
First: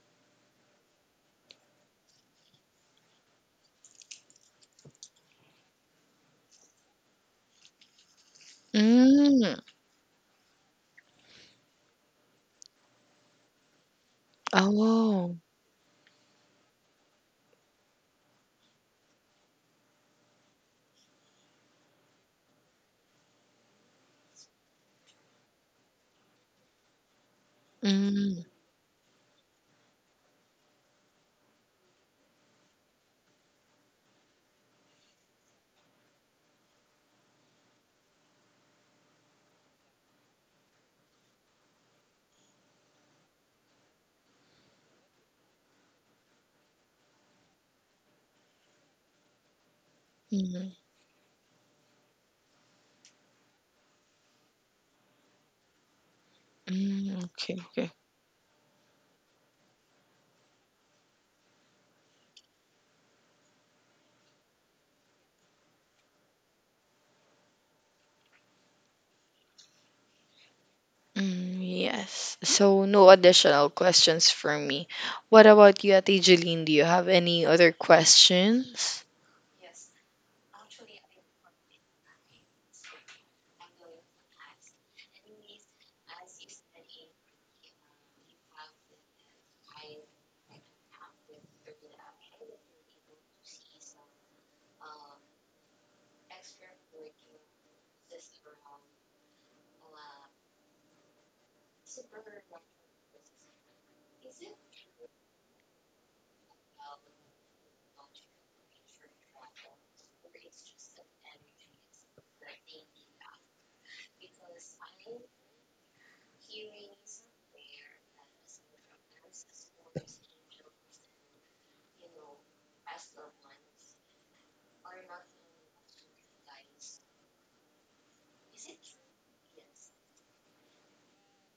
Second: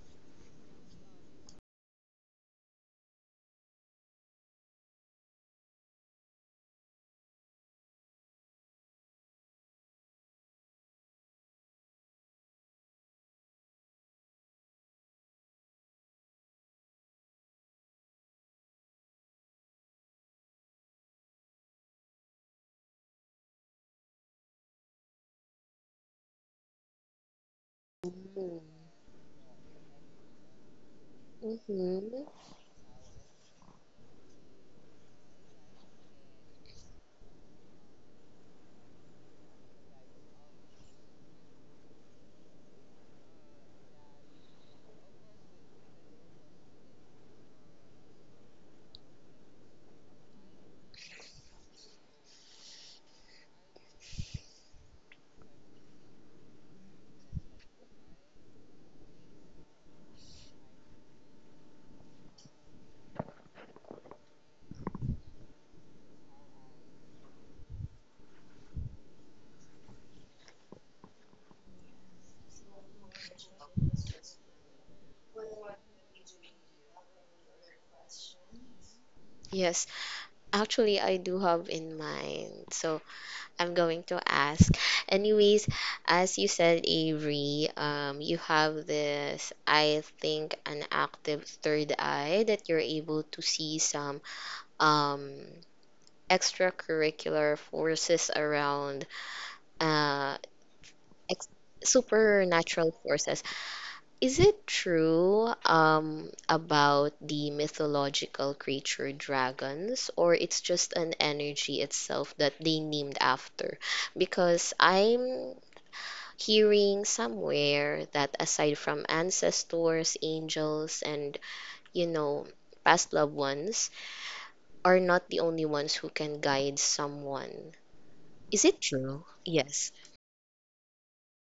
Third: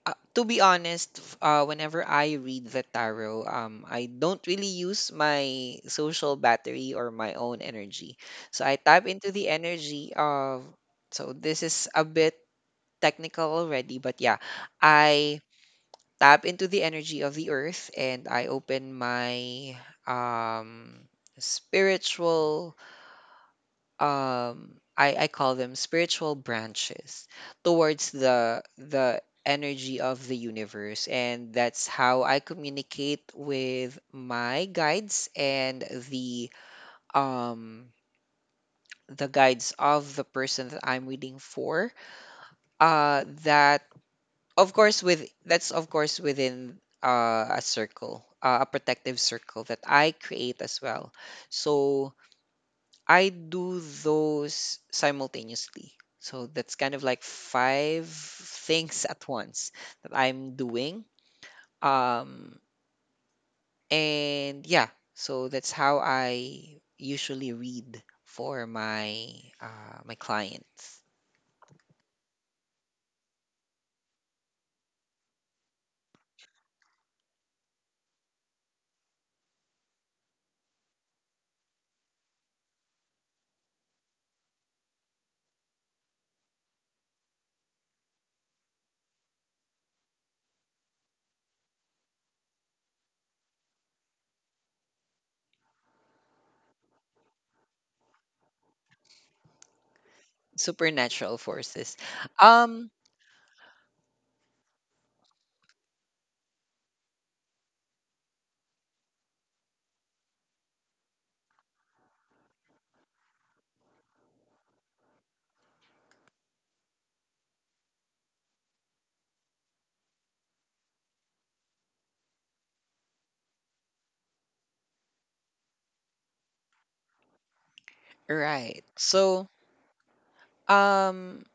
to be honest, whenever I read the tarot, I don't really use my social battery or my own energy. So I tap into the
Mm.
energy of. So this is a bit technical already, but yeah, I
Oh.
tap into the energy of the earth, and I open my um, spiritual— I call them spiritual branches towards
Mm.
the energy of the universe, and that's how
Mm-hmm.
I communicate with my guides and the um the guides of the person that I'm reading for, that— of course with— that's of course within a circle, a protective circle that I create
Mm.
as well. So I do those simultaneously. So that's kind of
Mm.
like
Okay. Okay.
five things at once that I'm doing. Um, and yeah, so that's how I usually read for my clients.
Mm, yes. So no additional questions from me. What about you, Ate Jeline? Do you have any other questions?
Yes, actually, I do have in mind, so I'm going to ask. Anyways, as you said, Avery, you have this, I think, an active third eye that you're able to see some um, extracurricular forces around uh,
Supernatural
ex
forces.
supernatural
Um,
forces. Is it true about the mythological creature dragons, or it's just an energy itself that they named after? Because I'm hearing somewhere that aside from ancestors, angels, and you know, past loved ones, are not the only ones who can guide someone. Is it
right.
true?
So,
Yes.
um,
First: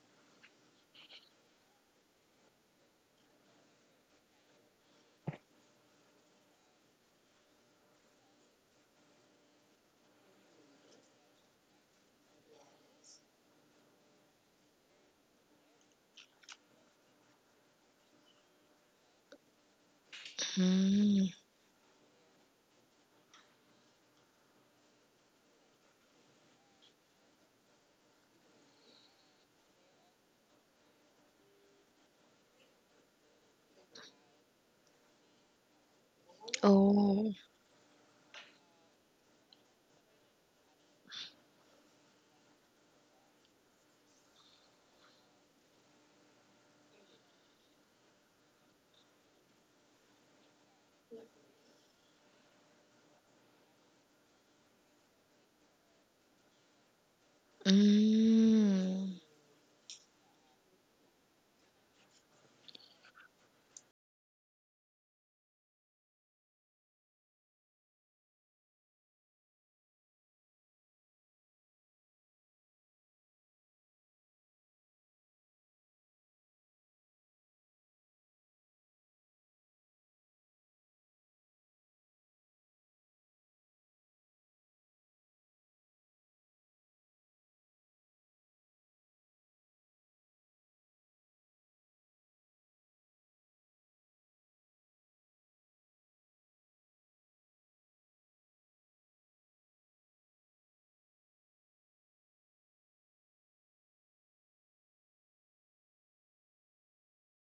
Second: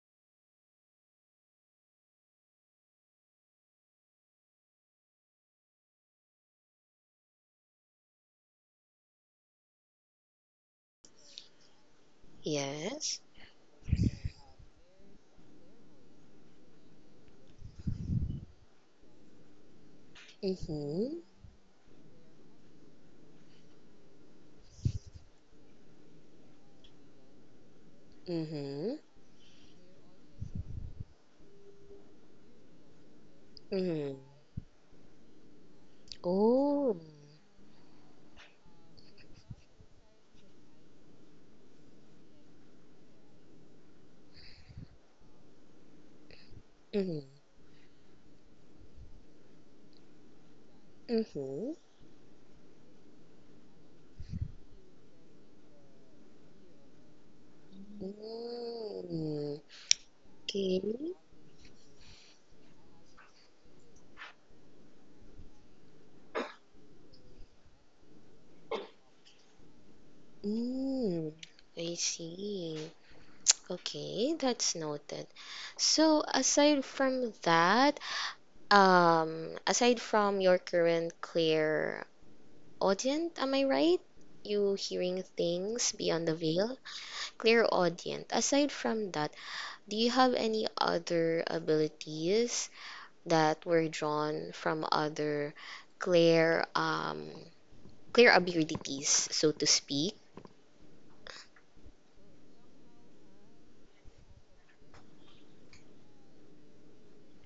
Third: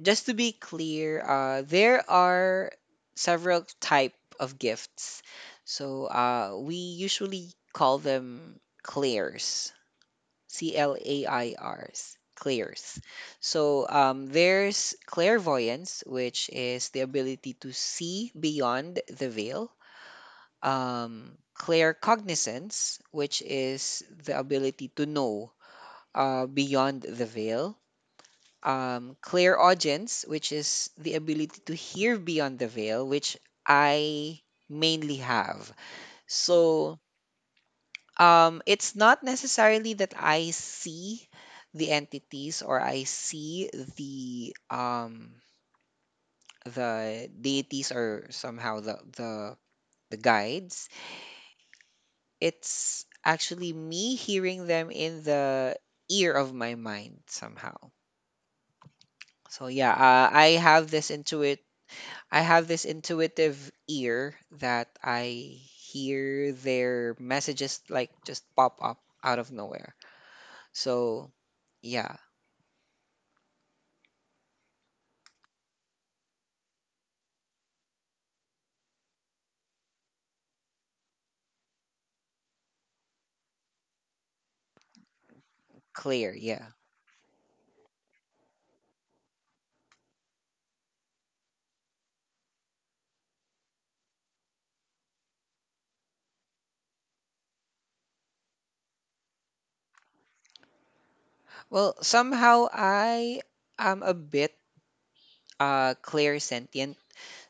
just to be clear, there are several type of gifts. So we usually call them clears, CLAIRs, clears.
Yes.
So, there's clairvoyance, which is the ability to see beyond the veil.
Mm-hmm.
Mm.
Claircognizance, which is the ability to know, beyond the veil.
Mm-hmm.
Clear audience, which is the ability to hear beyond the veil, which
Mm-hmm.
I mainly have.
Oh.
So,
Oh.
it's not necessarily that I see the entities, or I see the um, the
Mm-hmm.
deities, or somehow the guides.
Mm-hmm.
It's actually me hearing them in the ear of my mind somehow.
Mm.
Mm.
So yeah,
Okay.
I have this intuitive ear that I hear their messages, like, just pop up out of nowhere. So,
Mm. I
yeah.
see. Okay, that's noted. So aside from that, aside from your current clear audience, am I right? You hearing things beyond
Clear,
the
yeah.
veil? Clear audience. Aside from that, do you have any other abilities that were drawn from other clear um Clear abilities, so to speak.
Well, somehow I am a bit clear sentient.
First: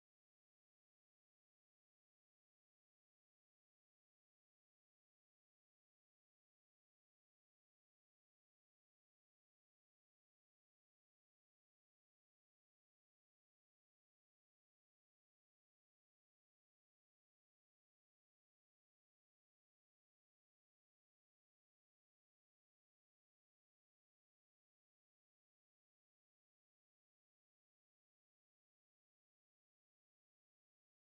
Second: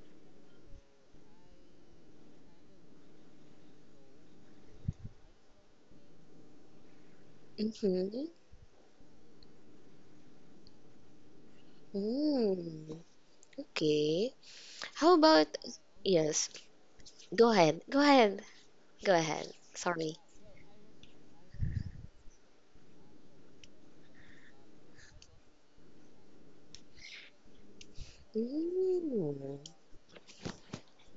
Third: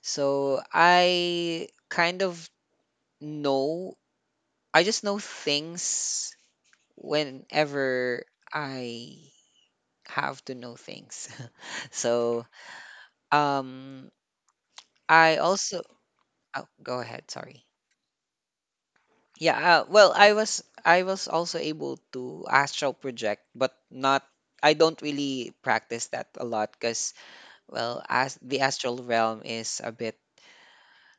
So, I kind of know, I just know things whenever
Mm-hmm.
I have to know things. So,
Mm.
um
Okay. How
I
about
also—
yes?
oh, go ahead,
Go
sorry.
ahead. Go ahead. Go ahead.
Yeah, well,
Sorry.
I was also able to astral project, but not— I don't really practice that a lot because, well, as the astral realm
Mm.
is a bit—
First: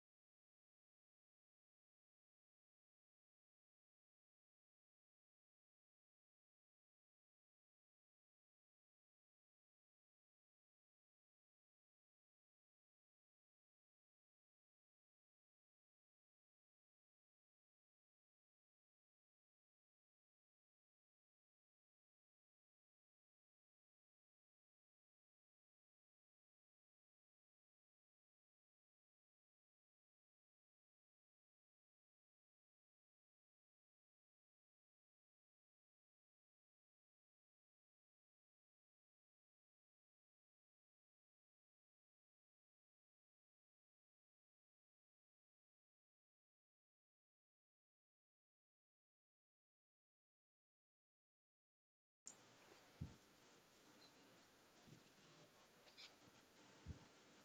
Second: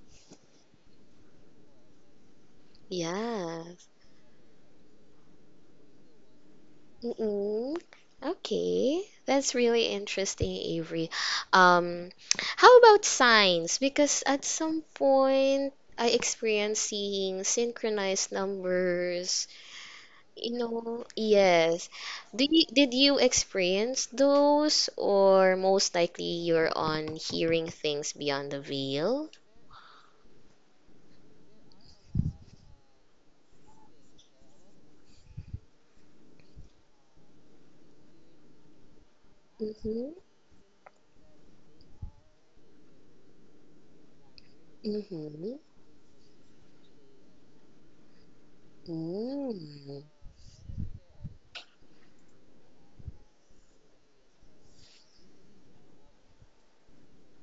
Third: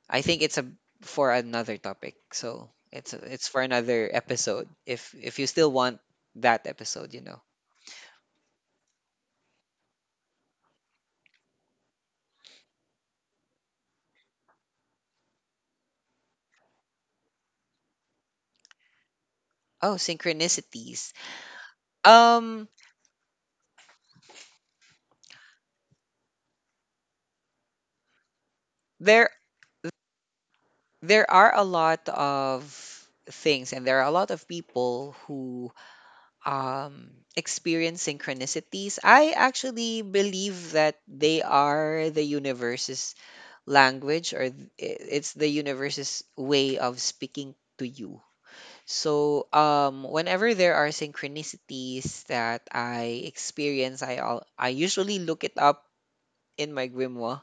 I think it's a for another topic. So, it's for
Yeah.
another episode, if you still want that episode, you know.
Mm-mm. Okay. That's really interesting, Avery. Um, how about signs? Because at some point I experienced seeing synchronized numbers.
Oh,
You know,
synchronicities.
yes. Do you,
Um
did you experience those, or most likely you're on hearing things beyond the veil?
there there are a lot of things, and there are a lot of people who, um, experience synchronicities. I actually
Mm-hmm.
believe that they are the universe's language, or it's the
Mm-hmm.
universe's way of speaking to you. So,
Mm.
whenever there are synchronicities that I experience, I usually look it up in my grimoire,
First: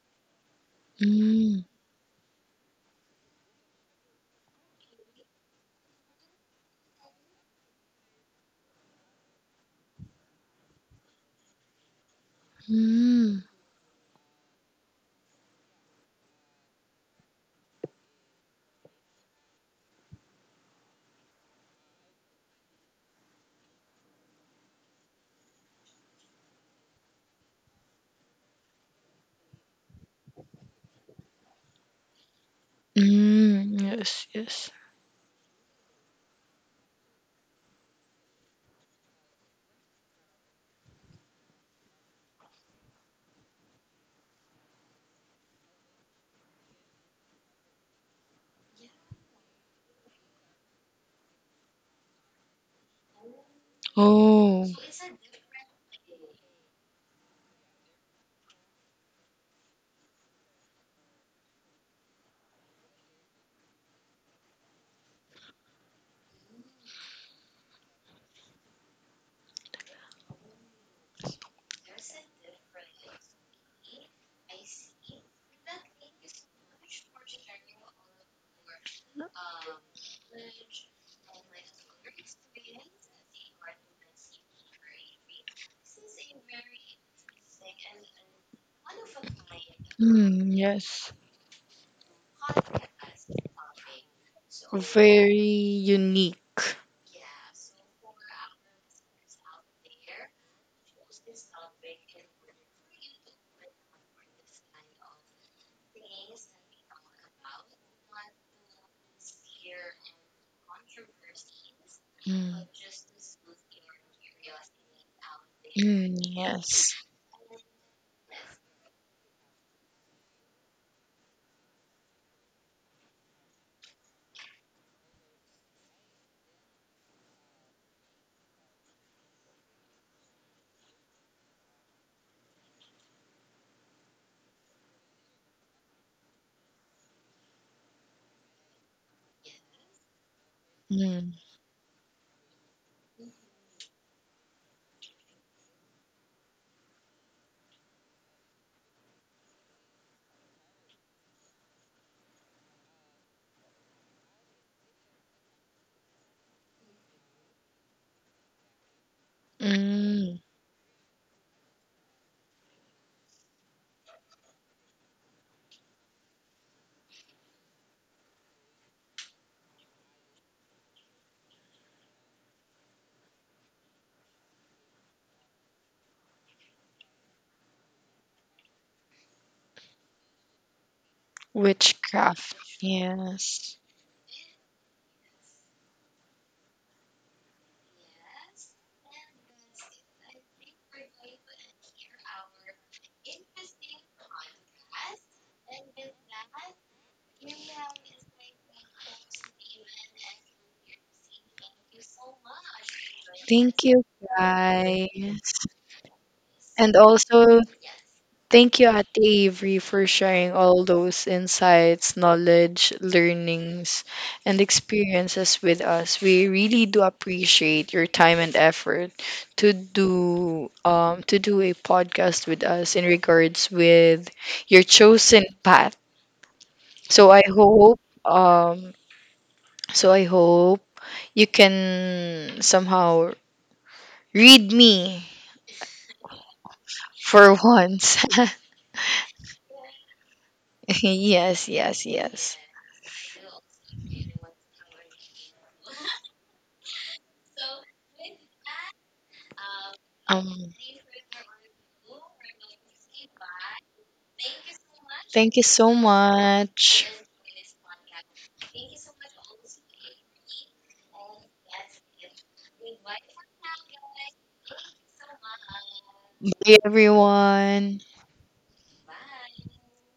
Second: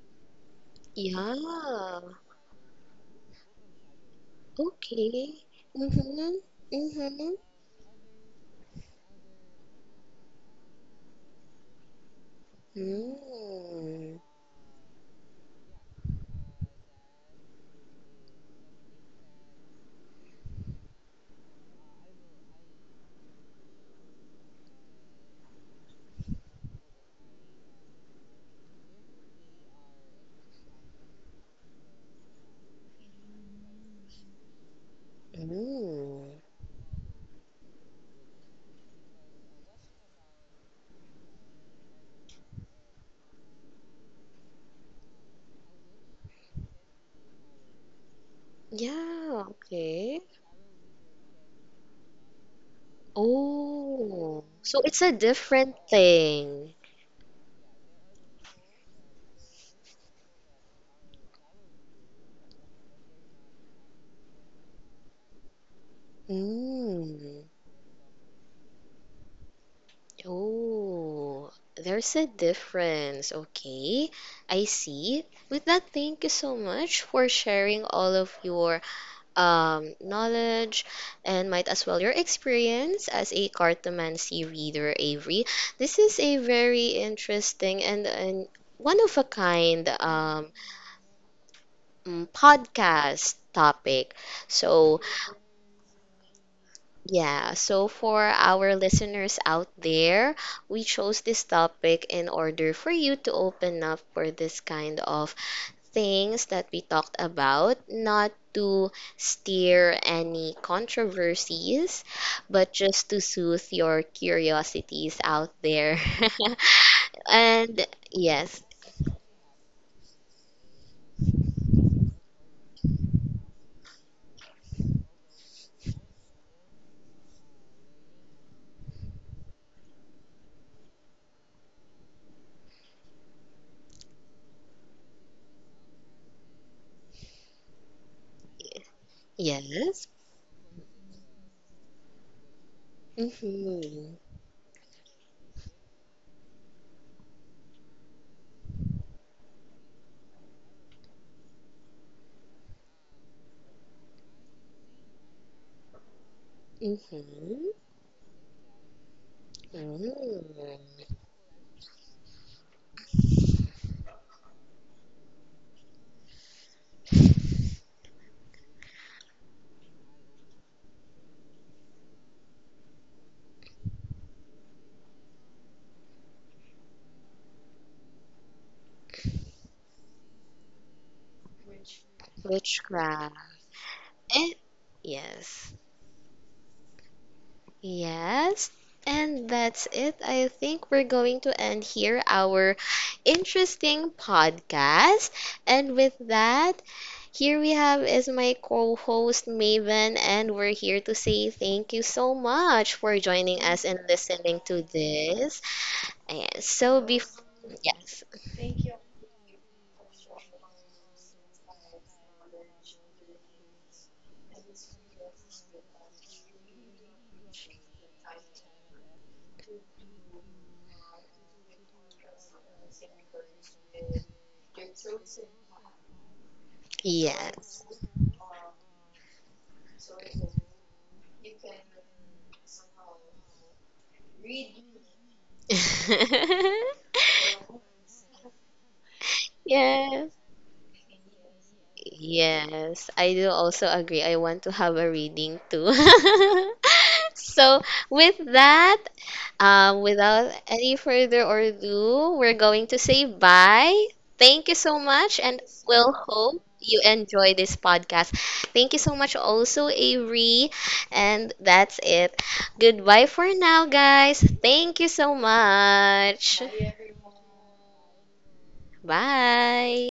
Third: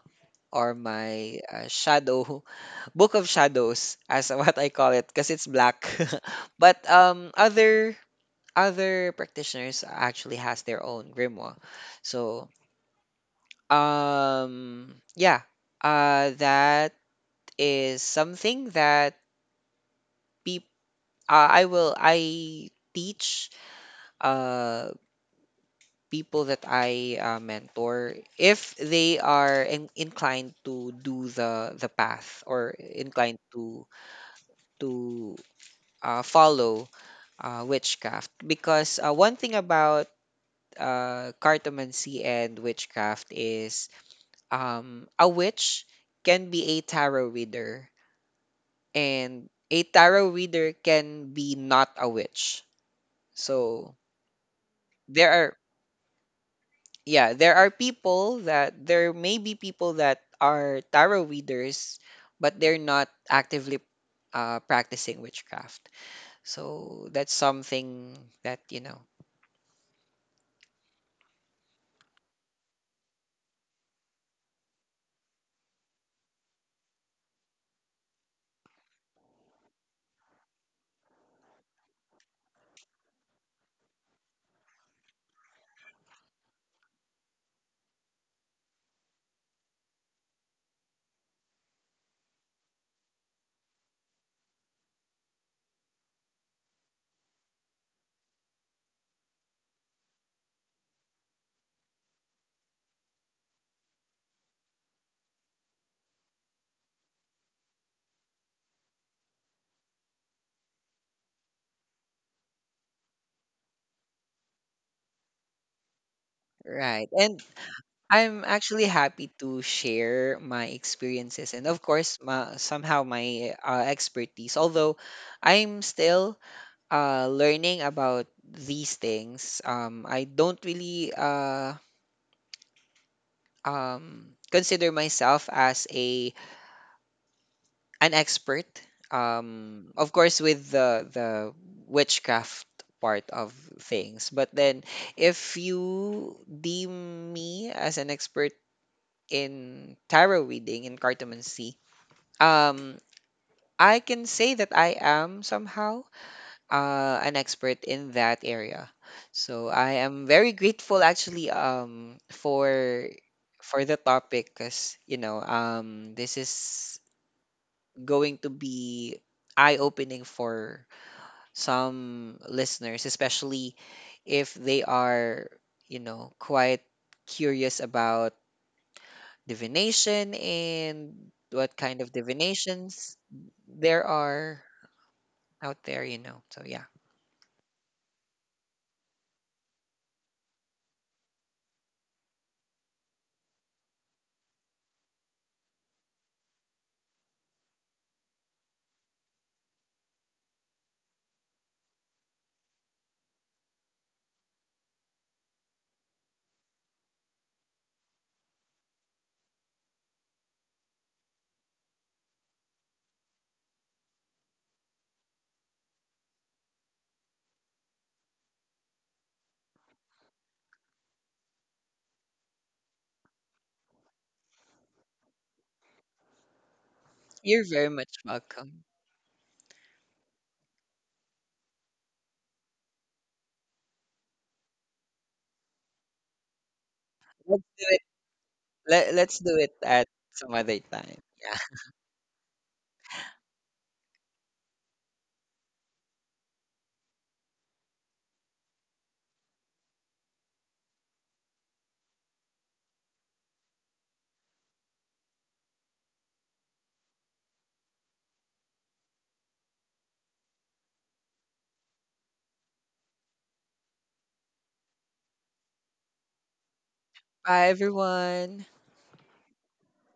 or my
Mm.
Yeah.
shadow book of shadows, as what I call it, because
Okay.
it's black.
Mm-hmm.
But,
Mm-hmm.
other practitioners actually has their own grimoire. So,
Mm.
Mm.
yeah, that is something that peop- I teach uh, people that I mentor, if they are inclined to do the path, or inclined
Mm,
to
yes, yes.
to
Mm.
follow witchcraft, because one thing about cartomancy and witchcraft is, a witch can be a tarot reader,
Yeah,
and a
okay.
tarot reader can be not a witch. So
Oh,
Oh.
so it's a
there are
different thing.
yeah, there may be people that are tarot readers, but they're not actively practicing witchcraft. So that's
Mm.
something that, you know.
Oh, there's a difference. Okay, I see. With that, thank you so much for sharing all of your knowledge and might as well your experience as a cartomancy reader, Avery. This is a very interesting and one of a kind
Mm, yes.
podcast topic. So
Very unique.
yeah, so for our listeners out there, we chose this topic in order for you to open up for this kind of things that we talked about, not to steer any controversies,
Mm.
but just to soothe your curiosities out there.
Mm, yes.
Right. And
And
I'm
yes,
actually happy to share my experiences and, of course, somehow my expertise, although I'm still learning about these things. I don't really consider myself as a an expert,
yes.
of course, with the
Mm.
the witchcraft part of
Mm-hmm.
things. But then, if you deem me as an expert in tarot reading, in cartomancy, Um, I can say that I am, somehow, an
Mm-hmm.
expert in that area. So I am
Mm.
Mm.
very grateful, actually, for the topic, because, you know, this is going to be eye-opening for some listeners, especially if they are, you know, quite curious about divination and what kind of
Witchcraft.
divinations
Witchcraft.
Yes.
there
Eh,
are
yes.
out there, you know. So yeah.
Yes, and that's it. I think we're going to end here our interesting podcast. And with that, here we have is my co-host Maven, and we're here to say thank you so much for joining
Thank
us and
you,
listening to
guys.
this. And
And
so before,
also,
yes,
thank you, Ate Avery, for sharing all those insights, knowledge, learnings, and experiences with us. We really do appreciate your time and effort to do a podcast with us in regards with your chosen path. So I
You're
yes.
very
hope
much welcome.
um so I hope you can somehow read me for
Let's do it.
once.
Let's do it at
yes.
some other time. Yeah.
Yes, yes, yes.
Yes, I do also agree. I want to have a reading too. So, with that, without
Um,
any further ado, we're going to say bye. Thank you so much,
thank
and
you so
we'll hope you
much.
enjoy this podcast. Thank you so much, also, Avery. And that's it. Goodbye for now, guys. Thank you so much.
Bye,
Bye,
everyone.
everyone.
Bye.